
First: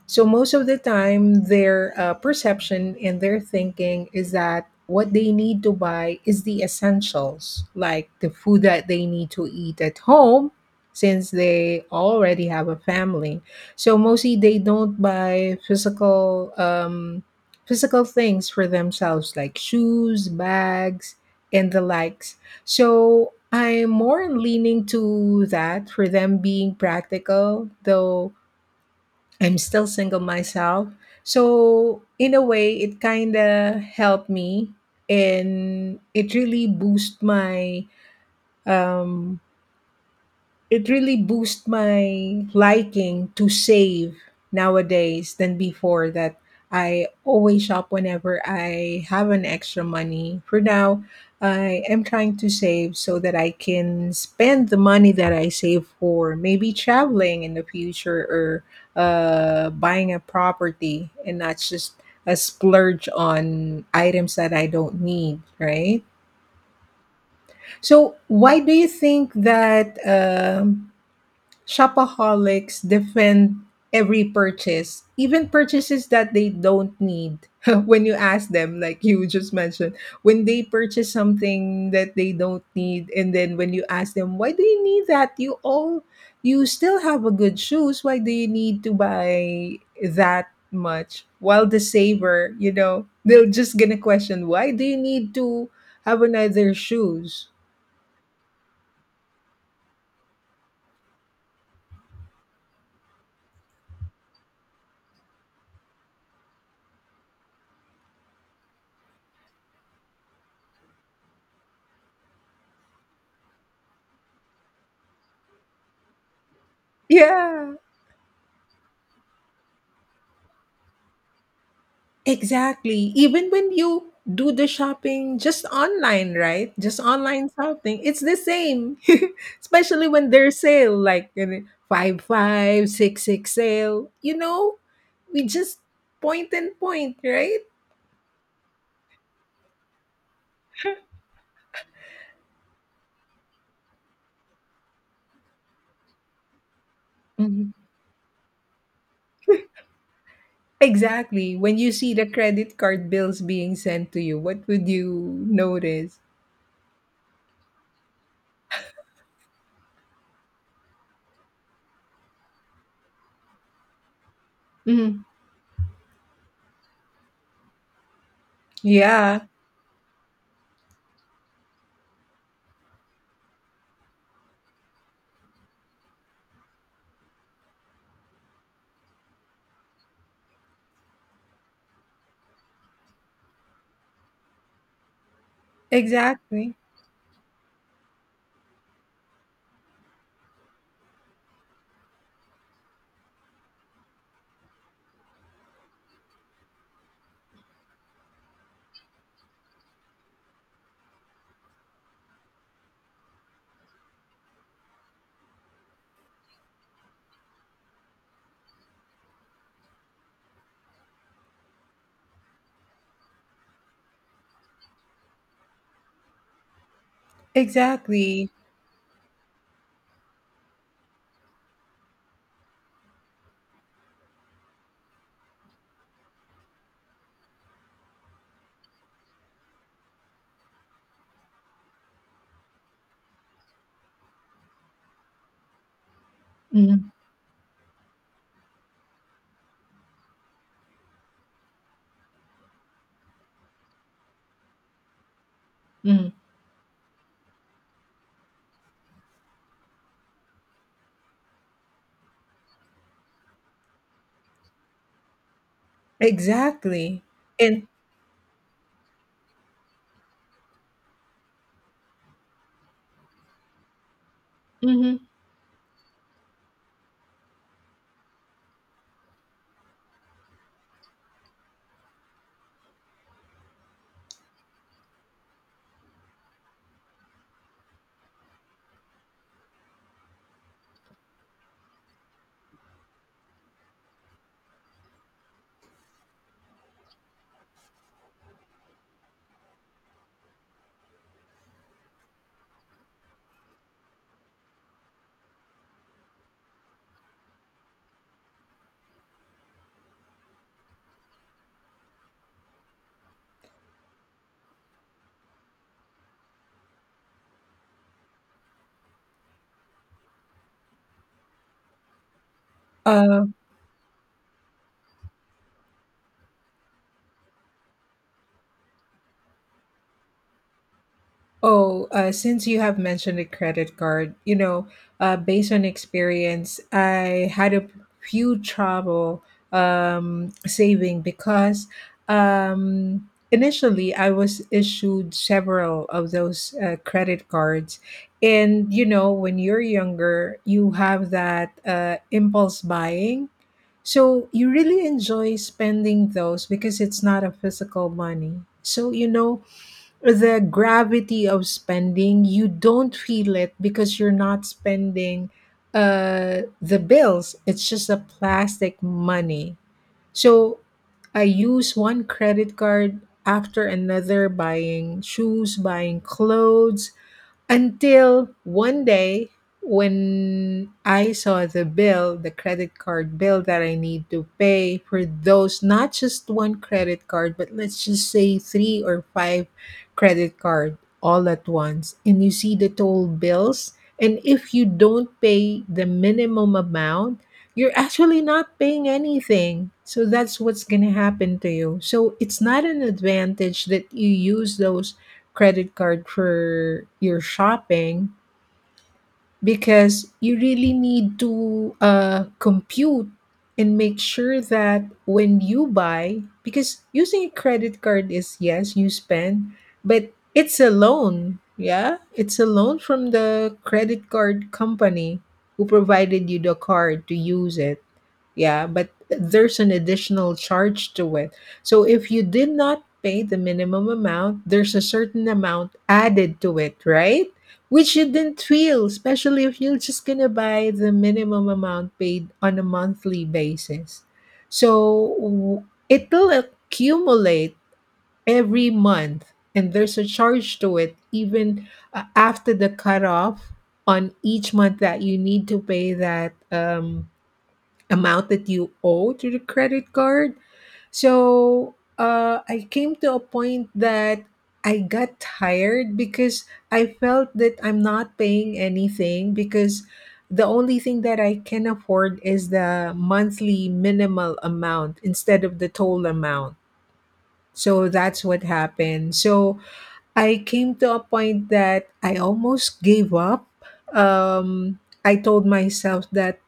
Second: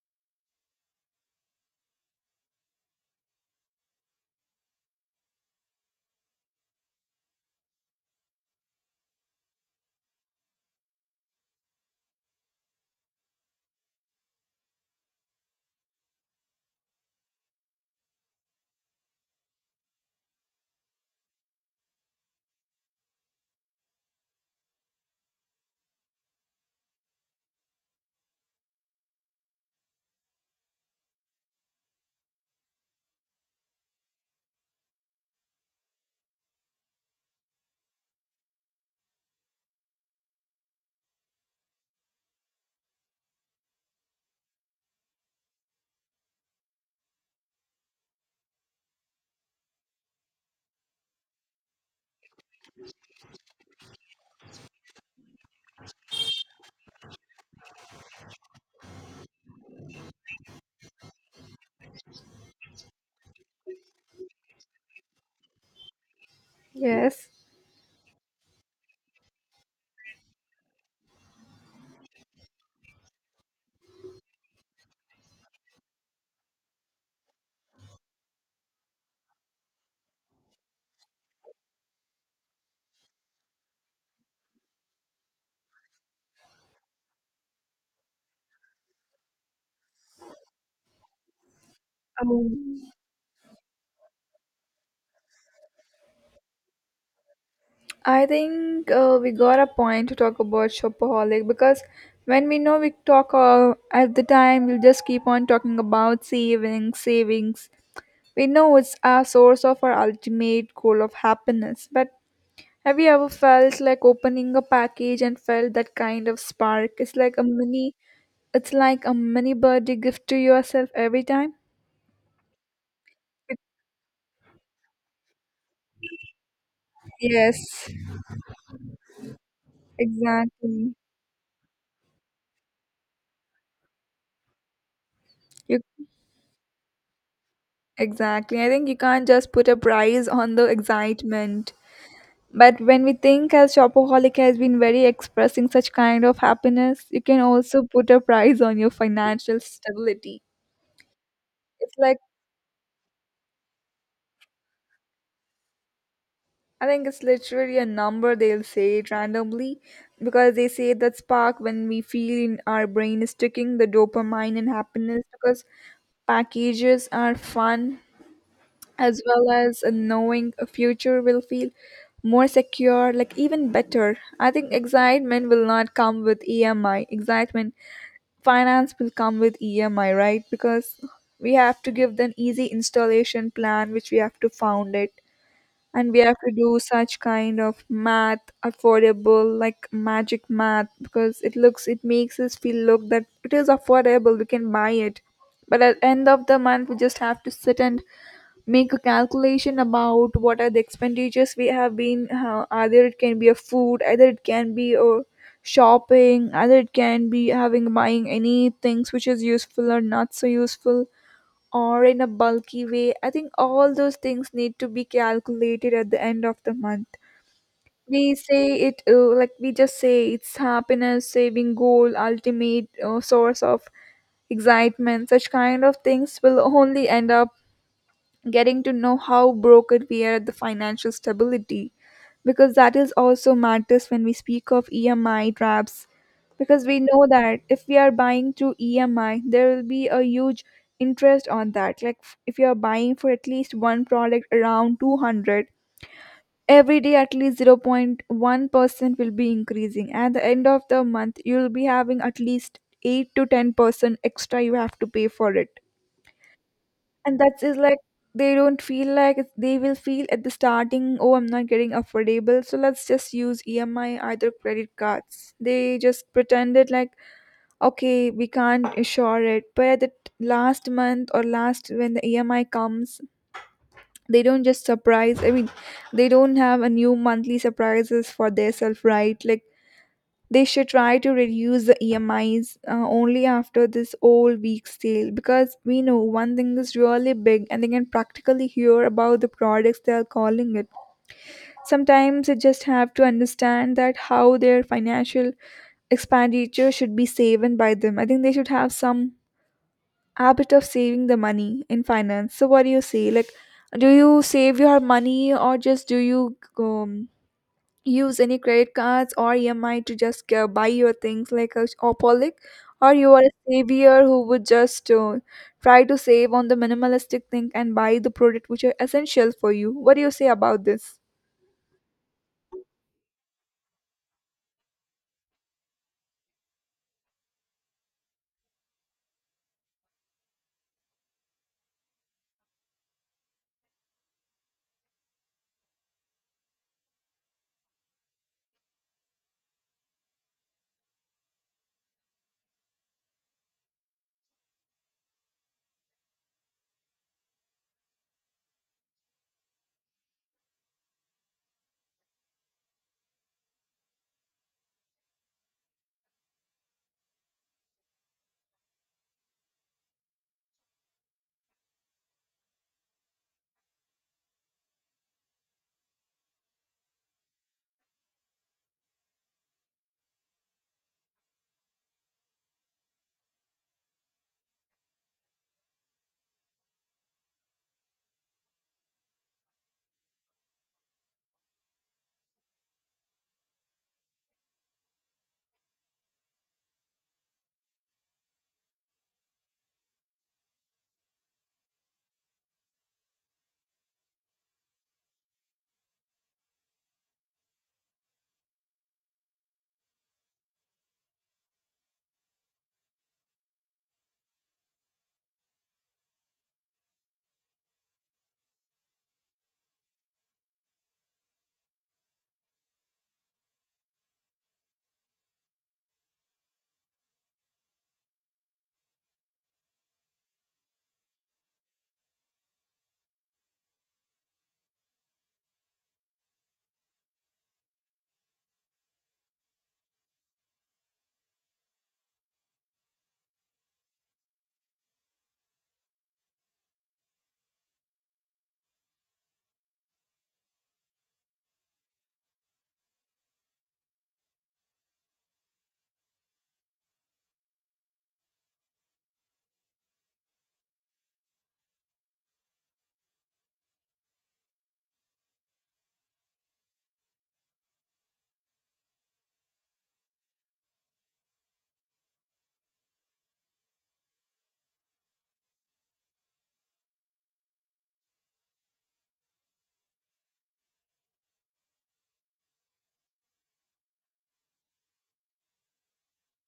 [SPEAKER 2] So most of the time, their uh, perception and their thinking is that what they need to buy is the essentials, like the food that they need to eat at home, since they already have a family. So mostly they don't buy physical um, physical things for themselves, like shoes, bags, and the likes. So I'm more leaning to that for them being practical, though I'm still single myself. So in a way, it kind of helped me, and it really boosted my um, it really boosts my liking to save nowadays than before, that I always shop whenever I have an extra money. For now, I am trying to save so that I can spend the money that I save for maybe traveling in the future, or uh, buying a property, and not just a splurge on items that I don't need, right?
[SPEAKER 1] Yes.
[SPEAKER 2] So, why do you think that um, shopaholics defend every purchase, even purchases that they don't need? When you ask them, like you just mentioned, when they purchase something that they don't need, and then when you ask them, why do you need that? You all, you still have a good shoes. Why do you need to buy that much? While the saver, you
[SPEAKER 1] Um,
[SPEAKER 2] know, they're just gonna question, why do you need to have another shoes?
[SPEAKER 1] I think uh, we got a point to talk about shopaholic because when we know we talk uh, at the time, we'll just keep on talking about savings, savings, We know it's a source of our ultimate goal of happiness, but have you ever felt like opening a package and felt that kind of spark? It's like a
[SPEAKER 2] Yeah.
[SPEAKER 1] mini it's like a mini birthday gift to yourself every time.
[SPEAKER 2] Exactly. Even when you do the shopping just online, right? Just online
[SPEAKER 1] Yes,
[SPEAKER 2] shopping, it's the same. Especially when there's
[SPEAKER 1] exactly.
[SPEAKER 2] sale, like you know, five five, six six sale. You know, we just
[SPEAKER 1] You
[SPEAKER 2] point and point, right?
[SPEAKER 1] exactly. I think you can't just put a price on the excitement. But when we think as shopaholic has been very expressing such kind of happiness, you can
[SPEAKER 2] Mhm.
[SPEAKER 1] also put a price on your financial stability.
[SPEAKER 2] Exactly. When you
[SPEAKER 1] It's
[SPEAKER 2] see
[SPEAKER 1] like,
[SPEAKER 2] the credit card bills being sent to you, what would you notice?
[SPEAKER 1] I think it's literally a number they'll say it randomly because they say that spark when we feel in our brain is ticking, the dopamine and happiness
[SPEAKER 2] Mhm.
[SPEAKER 1] because packages are fun as
[SPEAKER 2] Yeah,
[SPEAKER 1] well as a knowing a future will feel more secure, like even better. I think excitement will not come with E M I. Excitement finance will come with E M I, right? Because we have to give them easy installation plan which we have to found it, and we have to
[SPEAKER 2] exactly.
[SPEAKER 1] do such kind of math affordable like magic math because it looks it makes us feel look that it is affordable, we can buy it, but at end of the month we just have to sit and make a calculation about what are the expenditures we have been, uh, either it can be a food, either it can be a shopping, either it can be having buying any things which is useful or not so useful or in a bulky way. I think all those things need to be calculated at the end of the month. We
[SPEAKER 2] Exactly.
[SPEAKER 1] say it uh, like we just say it's happiness, saving goal, ultimate uh, source of excitement. Such kind of things will only end up getting to know how broken we are at the financial stability, because that is also matters when we speak of E M I traps, because we
[SPEAKER 2] Mhm.
[SPEAKER 1] know that if we are buying through E M I there will be a huge interest on that, like f- if you are buying for at least one product around two hundred
[SPEAKER 2] Mhm.
[SPEAKER 1] every day, at least zero point one percent will be increasing. At the end of the month you'll be having at least eight to ten percent extra you have to pay for it,
[SPEAKER 2] Exactly.
[SPEAKER 1] and that is
[SPEAKER 2] And.
[SPEAKER 1] like, they don't feel like it's- they will feel at the starting, oh, I'm not getting affordable, so let's just use E M I, either credit
[SPEAKER 2] Mhm.
[SPEAKER 1] cards. They just pretended like, okay, we can't assure it. But at the t- last month or last when the E M I comes, they don't just surprise. I mean, they don't have a new monthly surprises for their self, right? Like they should try to reduce the E M Is uh, only after this whole week's sale because we know one thing is really big and they can practically hear about the products they are calling it. Sometimes they just have to understand that how their financial expenditure should be saved by them. I think they should have some habit of saving the money in finance. So what do you say? Like, do you save your money or just do you um, use any credit cards or E M I to just uh, buy your things like a Opolic, or you are
[SPEAKER 2] uh
[SPEAKER 1] a savior who would just uh, try to save on the minimalistic thing and buy the product which are essential for you. What do you say about this?
[SPEAKER 2] Oh, uh, since you have mentioned a credit card, you know, uh, based on experience, I had a few trouble um, saving, because um, initially I was issued several of those uh, credit cards. And, you know, when you're younger, you have that uh, impulse buying. So you really enjoy spending those because it's not a physical money. So, you know, the gravity of spending, you don't feel it because you're not spending uh the bills. It's just a plastic money. So I use one credit card after another, buying shoes, buying clothes, until one day when I saw the bill, the credit card bill that I need to pay for those, not just one credit card, but let's just say three or five credit card all at once. And you see the total bills. And if you don't pay the minimum amount, you're actually not paying anything. So that's what's going to happen to you. So it's not an advantage that you use those credit card for your shopping, because you really need to uh, compute and make sure that when you buy, because using a credit card is, yes, you spend, but it's a loan. Yeah, it's a loan from the credit card company who provided you the card to use it. Yeah, but there's an additional charge to it. So if you did not pay the minimum amount, there's a certain amount added to it, right? Which you didn't feel, especially if you're just gonna buy the minimum amount paid on a monthly basis. So w- it'll accumulate every month, and there's a charge to it even uh, after the cutoff on each month that you need to pay that um, amount that you owe to the credit card. So uh, I came to a point that I got tired because I felt that I'm not paying anything, because the only thing that I can afford is the monthly minimal amount instead of the total amount. So that's what happened. So I came to a point that I almost gave up. Um, I told myself that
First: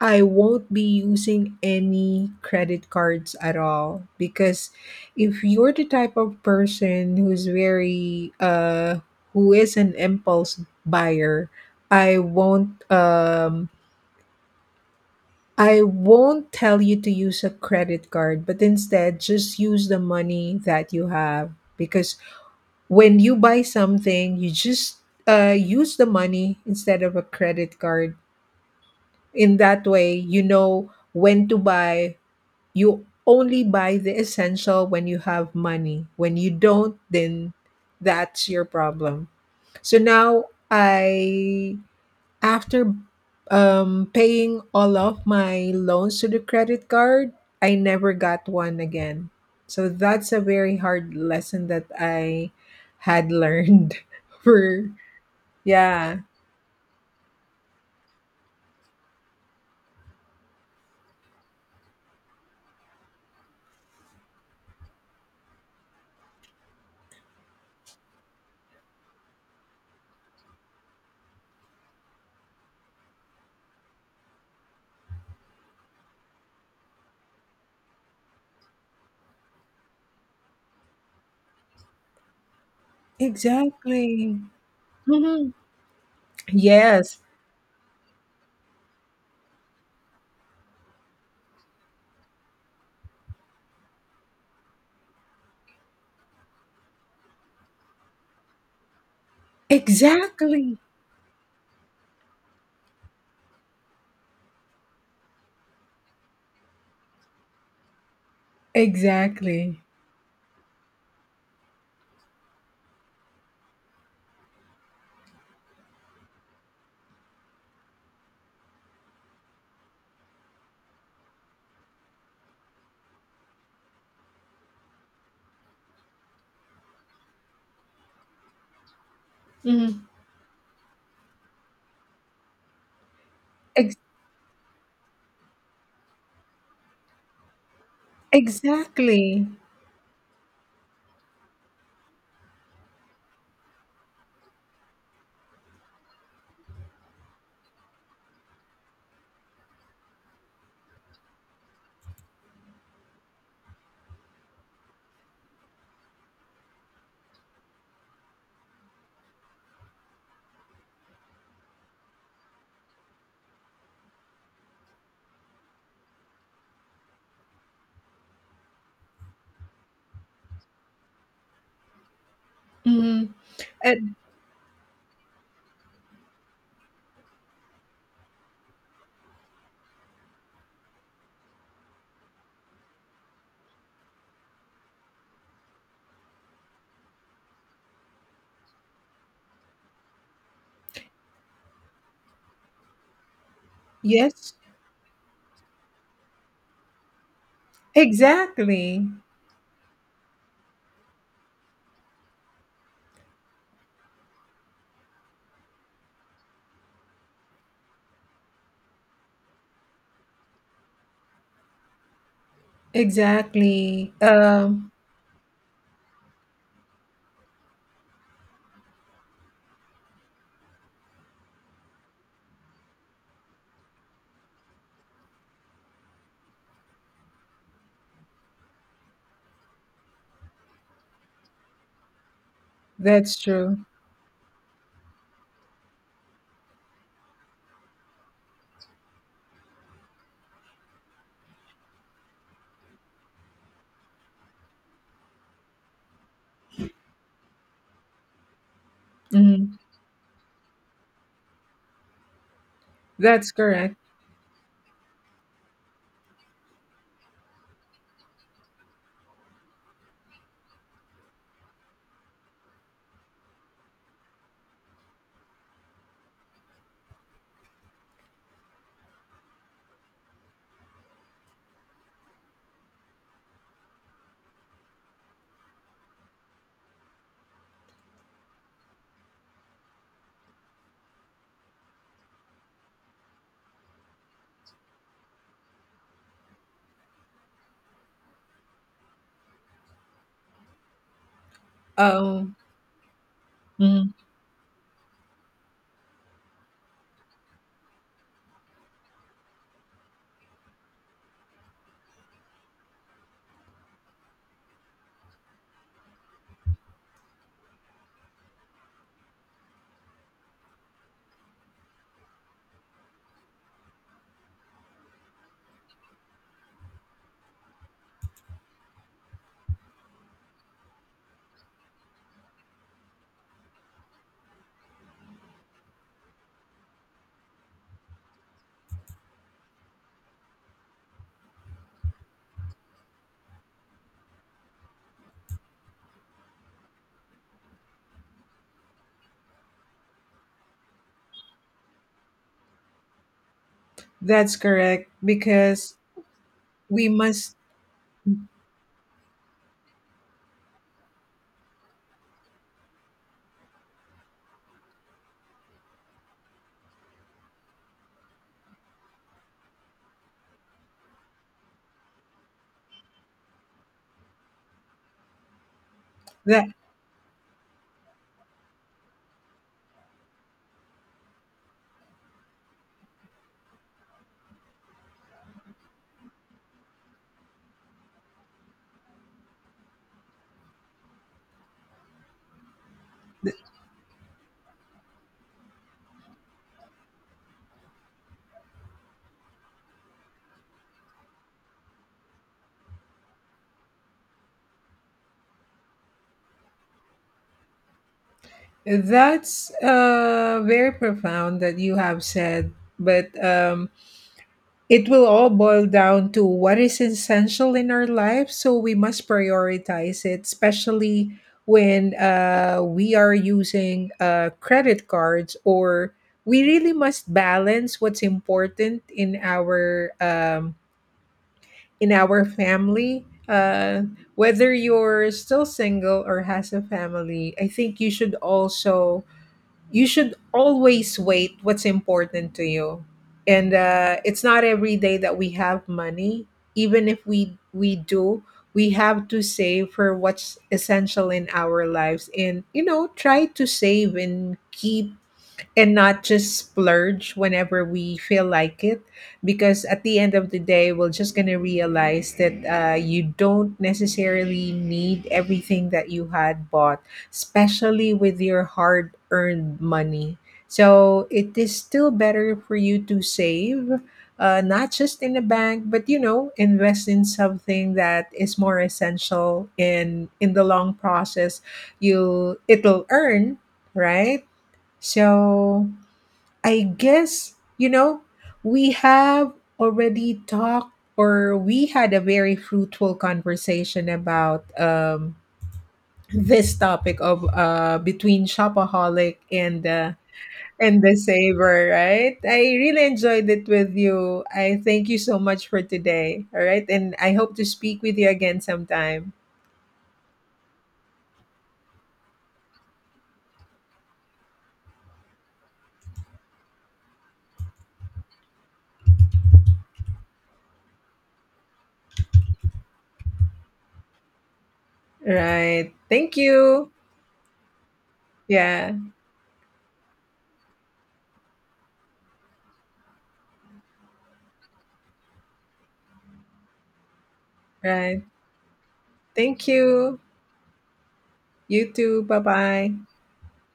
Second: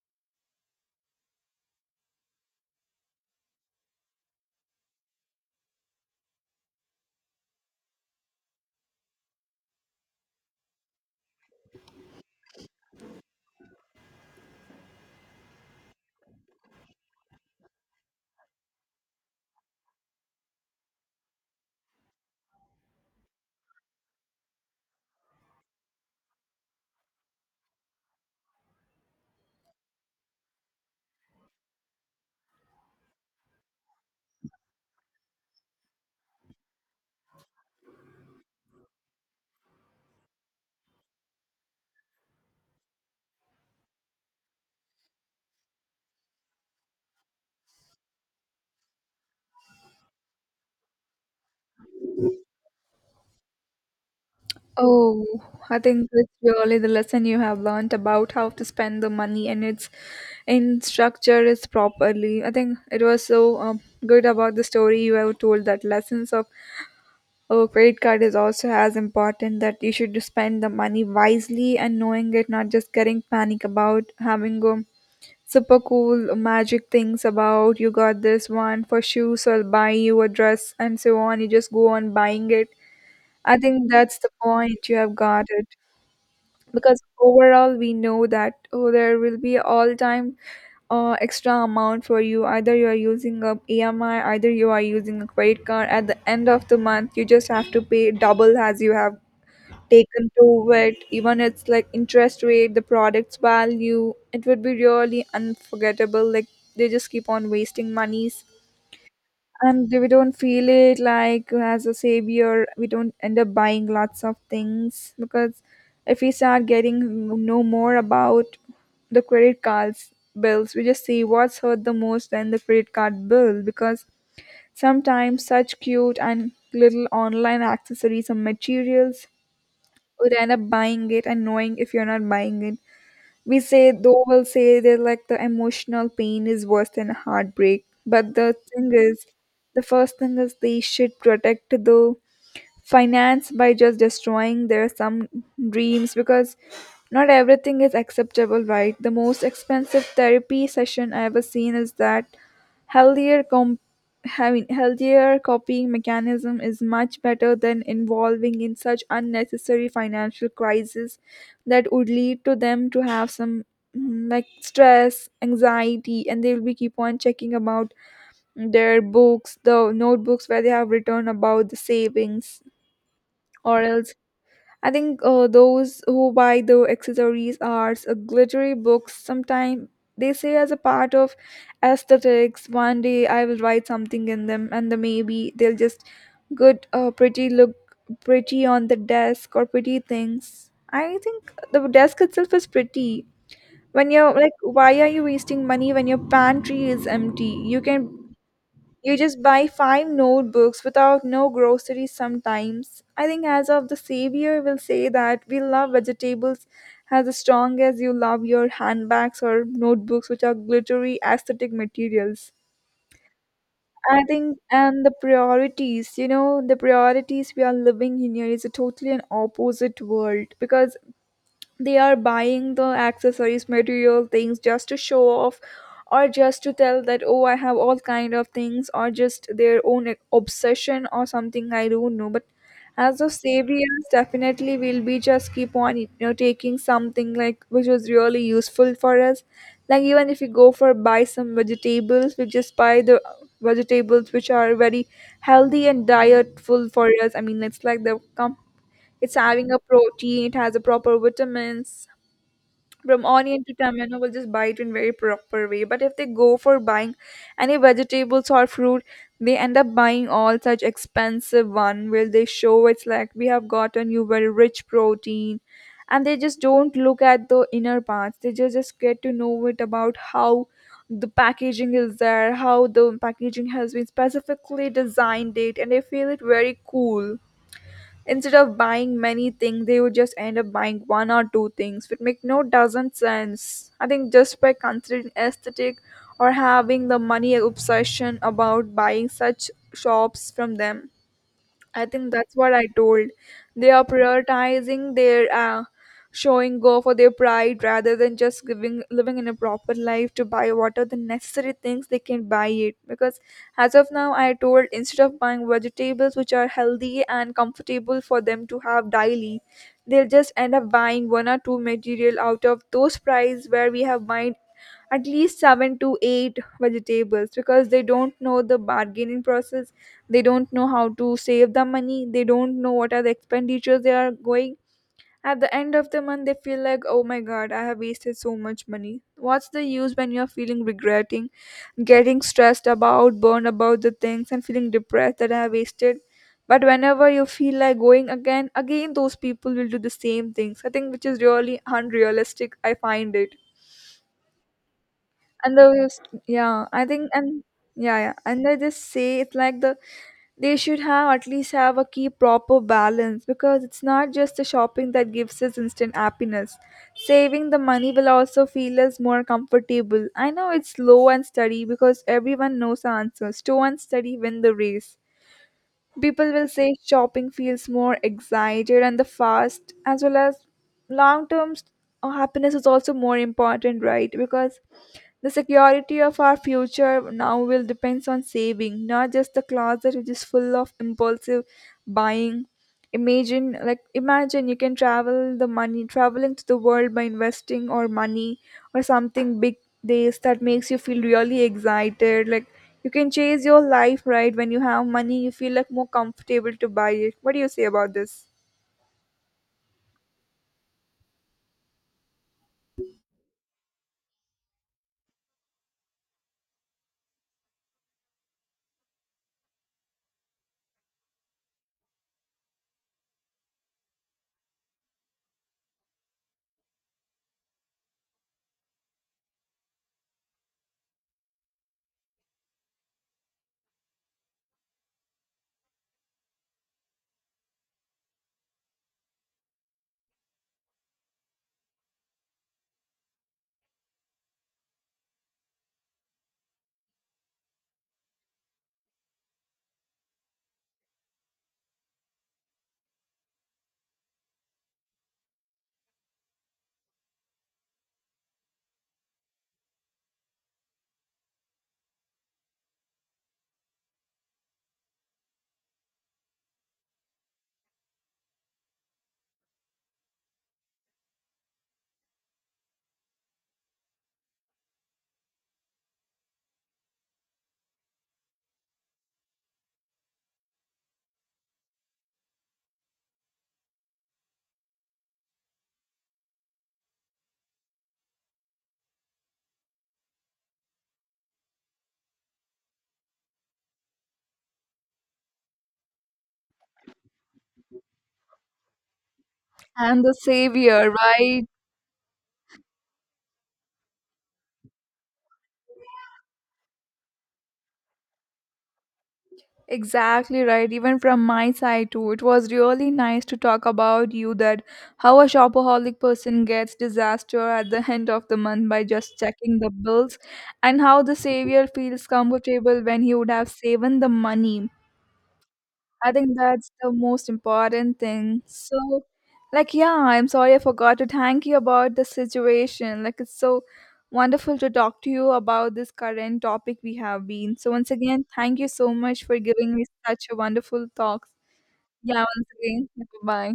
[SPEAKER 2] I won't be using any credit cards at all, because if you're the type of person who's very uh who is an impulse buyer, I won't um I won't tell you to use a credit card, but instead just use the money that you have, because when you buy something, you just uh use the money instead of a credit card. In that way, you know when to buy. You only buy the essential when you have money. When you don't, then that's your problem. So now I, after um, paying all of my loans to the credit card, I never got one again. So that's a very hard lesson that I had learned, for,
[SPEAKER 1] Oh, I think
[SPEAKER 2] yeah,
[SPEAKER 1] it's really the lesson you have learned about how to spend the money and its in structure is properly. I think it was so um, good about the story you have told that lessons of a credit card is also as important that you should spend the money wisely and knowing it, not just getting panic about having, um, super cool magic things about you got this one for shoes, so I'll buy you a dress and so on. You just go on buying it. I think that's the
[SPEAKER 2] exactly.
[SPEAKER 1] point you have got
[SPEAKER 2] Mhm.
[SPEAKER 1] it, because
[SPEAKER 2] Yes,
[SPEAKER 1] overall we know that oh, there will be all time uh, extra amount for you, either you are using a emi, either you are using a credit card, at the end of the month you just have to pay double as you have taken to
[SPEAKER 2] exactly.
[SPEAKER 1] it, even it's like interest rate the product's value, it would be really unforgettable, like they just keep on wasting money,
[SPEAKER 2] Exactly.
[SPEAKER 1] and we don't feel it like as a savior we don't end up buying lots of things because if we start getting know more about the credit cards bills we just see what's hurt the most than the credit card bill, because sometimes such cute and little online accessories or materials
[SPEAKER 2] Mhm.
[SPEAKER 1] would end up buying it, and knowing if you're not buying it we say, though, we'll say that like the emotional pain is worse than heartbreak. But the thing is,
[SPEAKER 2] Exactly.
[SPEAKER 1] the first thing is they should protect the finance by just destroying their some dreams, because not everything is acceptable, right? The most expensive therapy session I ever seen is that, healthier comp- having healthier copying mechanism is much better than involving in such unnecessary financial crisis that would lead to them to have some, mm, like stress anxiety, and they will be keep on checking about their books, the notebooks where they have written about the savings
[SPEAKER 2] Mhm.
[SPEAKER 1] or else.
[SPEAKER 2] And
[SPEAKER 1] I think uh, those who buy the accessories are uh, glittery books. Sometimes they say as a part of aesthetics. One day I will write something in them, and the maybe they'll just good, uh, pretty look, pretty on the desk or pretty things. I think the desk itself is pretty. When you're like,
[SPEAKER 2] yes,
[SPEAKER 1] why are you wasting money when your pantry is empty? You can
[SPEAKER 2] exactly.
[SPEAKER 1] you just buy five notebooks without no groceries sometimes. I think as of the savior will say that we love vegetables as strong as you love your handbags or notebooks which are glittery aesthetic materials.
[SPEAKER 2] Exactly.
[SPEAKER 1] I think
[SPEAKER 2] Um,
[SPEAKER 1] and the priorities, you know, the priorities we are living in here is a totally an opposite world, because they are buying the accessories material things just to show off, or just to tell that oh I have all kind of things, or just their own obsession or something I don't know. But as of
[SPEAKER 2] that's true.
[SPEAKER 1] saviors definitely we'll be just keep on you know taking something like which was really useful for us, like even if you go for buy some vegetables we just buy the vegetables which are very healthy and dietful for us. I mean it's like the com- it's having a
[SPEAKER 2] Mhm.
[SPEAKER 1] protein, it has a proper vitamins. From
[SPEAKER 2] That's
[SPEAKER 1] onion to
[SPEAKER 2] correct.
[SPEAKER 1] tomato, we'll just buy it in very proper way. But if they go for buying any vegetables or fruit, they end up buying all such expensive one where they show it's like we have gotten you very rich protein, and they just don't look at the inner parts, they just, just get to know it about how the packaging is there, how the packaging has been specifically designed it and they feel it very cool. Instead of buying many things they would just end up buying one or two things which make no doesn't sense. I think just by considering aesthetic or having the money obsession about buying such shops from them, I think that's
[SPEAKER 2] Um,
[SPEAKER 1] what I told. They are
[SPEAKER 2] mhm.
[SPEAKER 1] prioritizing their uh, showing go for their pride rather than just giving living in a proper life to buy what are the necessary things they can buy it. Because as of now, I told instead of buying vegetables which are healthy and comfortable for them to have daily, they'll just end up buying one or two material out of those price where we have buying at least seven to eight vegetables, because they don't know the bargaining process, they don't know how to save the money, they don't know what are the expenditures they are going. At the end of the month they feel like oh my god I have wasted so much money, what's the use when you're feeling regretting, getting stressed about burned about the things and feeling depressed that I have wasted. But whenever you feel like going again again those people will do the same things, I think which is really unrealistic I find it.
[SPEAKER 2] That's correct
[SPEAKER 1] And the
[SPEAKER 2] because
[SPEAKER 1] yeah I
[SPEAKER 2] we
[SPEAKER 1] think
[SPEAKER 2] must.
[SPEAKER 1] and yeah yeah and they just say it's like the they should have at least have a key proper balance, because it's not just the shopping that gives us instant happiness, saving the money will also feel us more comfortable. I know it's slow and steady, because everyone knows the answer slow and steady win the race. People will
[SPEAKER 2] that
[SPEAKER 1] say shopping feels more excited and the fast, as well as long term happiness is also more important, right? Because the security of our future now will depends on saving, not just the closet which is full of impulsive buying. Imagine like imagine you can travel the money traveling to the world by investing or money or something big, this that makes you feel really excited, like you can chase your life, right? When you have money you feel like more comfortable to buy it. What do you say about this?
[SPEAKER 2] that's uh very profound that you have said, but um it will all boil down to what is essential in our life, so we must prioritize it, especially when uh, we are using uh, credit cards, or we really must balance what's important in our, um, in our family. Uh, whether you're still single or has a family, I think you should also you should always wait what's important to you, and uh, it's not every day that we have money, even if we we do, we have to save for what's essential in our lives, and you know try to save and keep, and not just splurge whenever we feel like it, because at the end of the day we're just going to realize that, uh, you don't necessarily need everything that you had bought, especially with your hard earned money. So it is still better for you to save, uh, not just in the bank, but you know invest in something that is more essential. In in the long process, you it'll earn, right? So I guess, you know, we have already talked, or we had a very fruitful conversation about, um, this topic of, uh, between shopaholic, and uh,
[SPEAKER 1] And the
[SPEAKER 2] and
[SPEAKER 1] savior
[SPEAKER 2] the
[SPEAKER 1] right,
[SPEAKER 2] saver, right? I really enjoyed it with you. I thank you so much for today. All right. And I hope to speak with you again sometime.
[SPEAKER 1] exactly right, even from my side too it was really nice to talk about you, that how a shopaholic person gets disaster at the end of the month by just checking the bills, and how the savior feels comfortable when he would have saved the money.
[SPEAKER 2] Right.
[SPEAKER 1] I
[SPEAKER 2] Thank
[SPEAKER 1] think that's
[SPEAKER 2] you.
[SPEAKER 1] the most important thing.
[SPEAKER 2] Yeah.
[SPEAKER 1] So, like, yeah, I'm sorry I forgot to thank you about the situation. Like, it's so wonderful to talk to you about this current topic we have been. So, once
[SPEAKER 2] Right.
[SPEAKER 1] again, thank you so much for
[SPEAKER 2] Thank
[SPEAKER 1] giving me
[SPEAKER 2] you.
[SPEAKER 1] such a wonderful talk.
[SPEAKER 2] You too. Bye
[SPEAKER 1] Yeah, once
[SPEAKER 2] bye.
[SPEAKER 1] again, bye.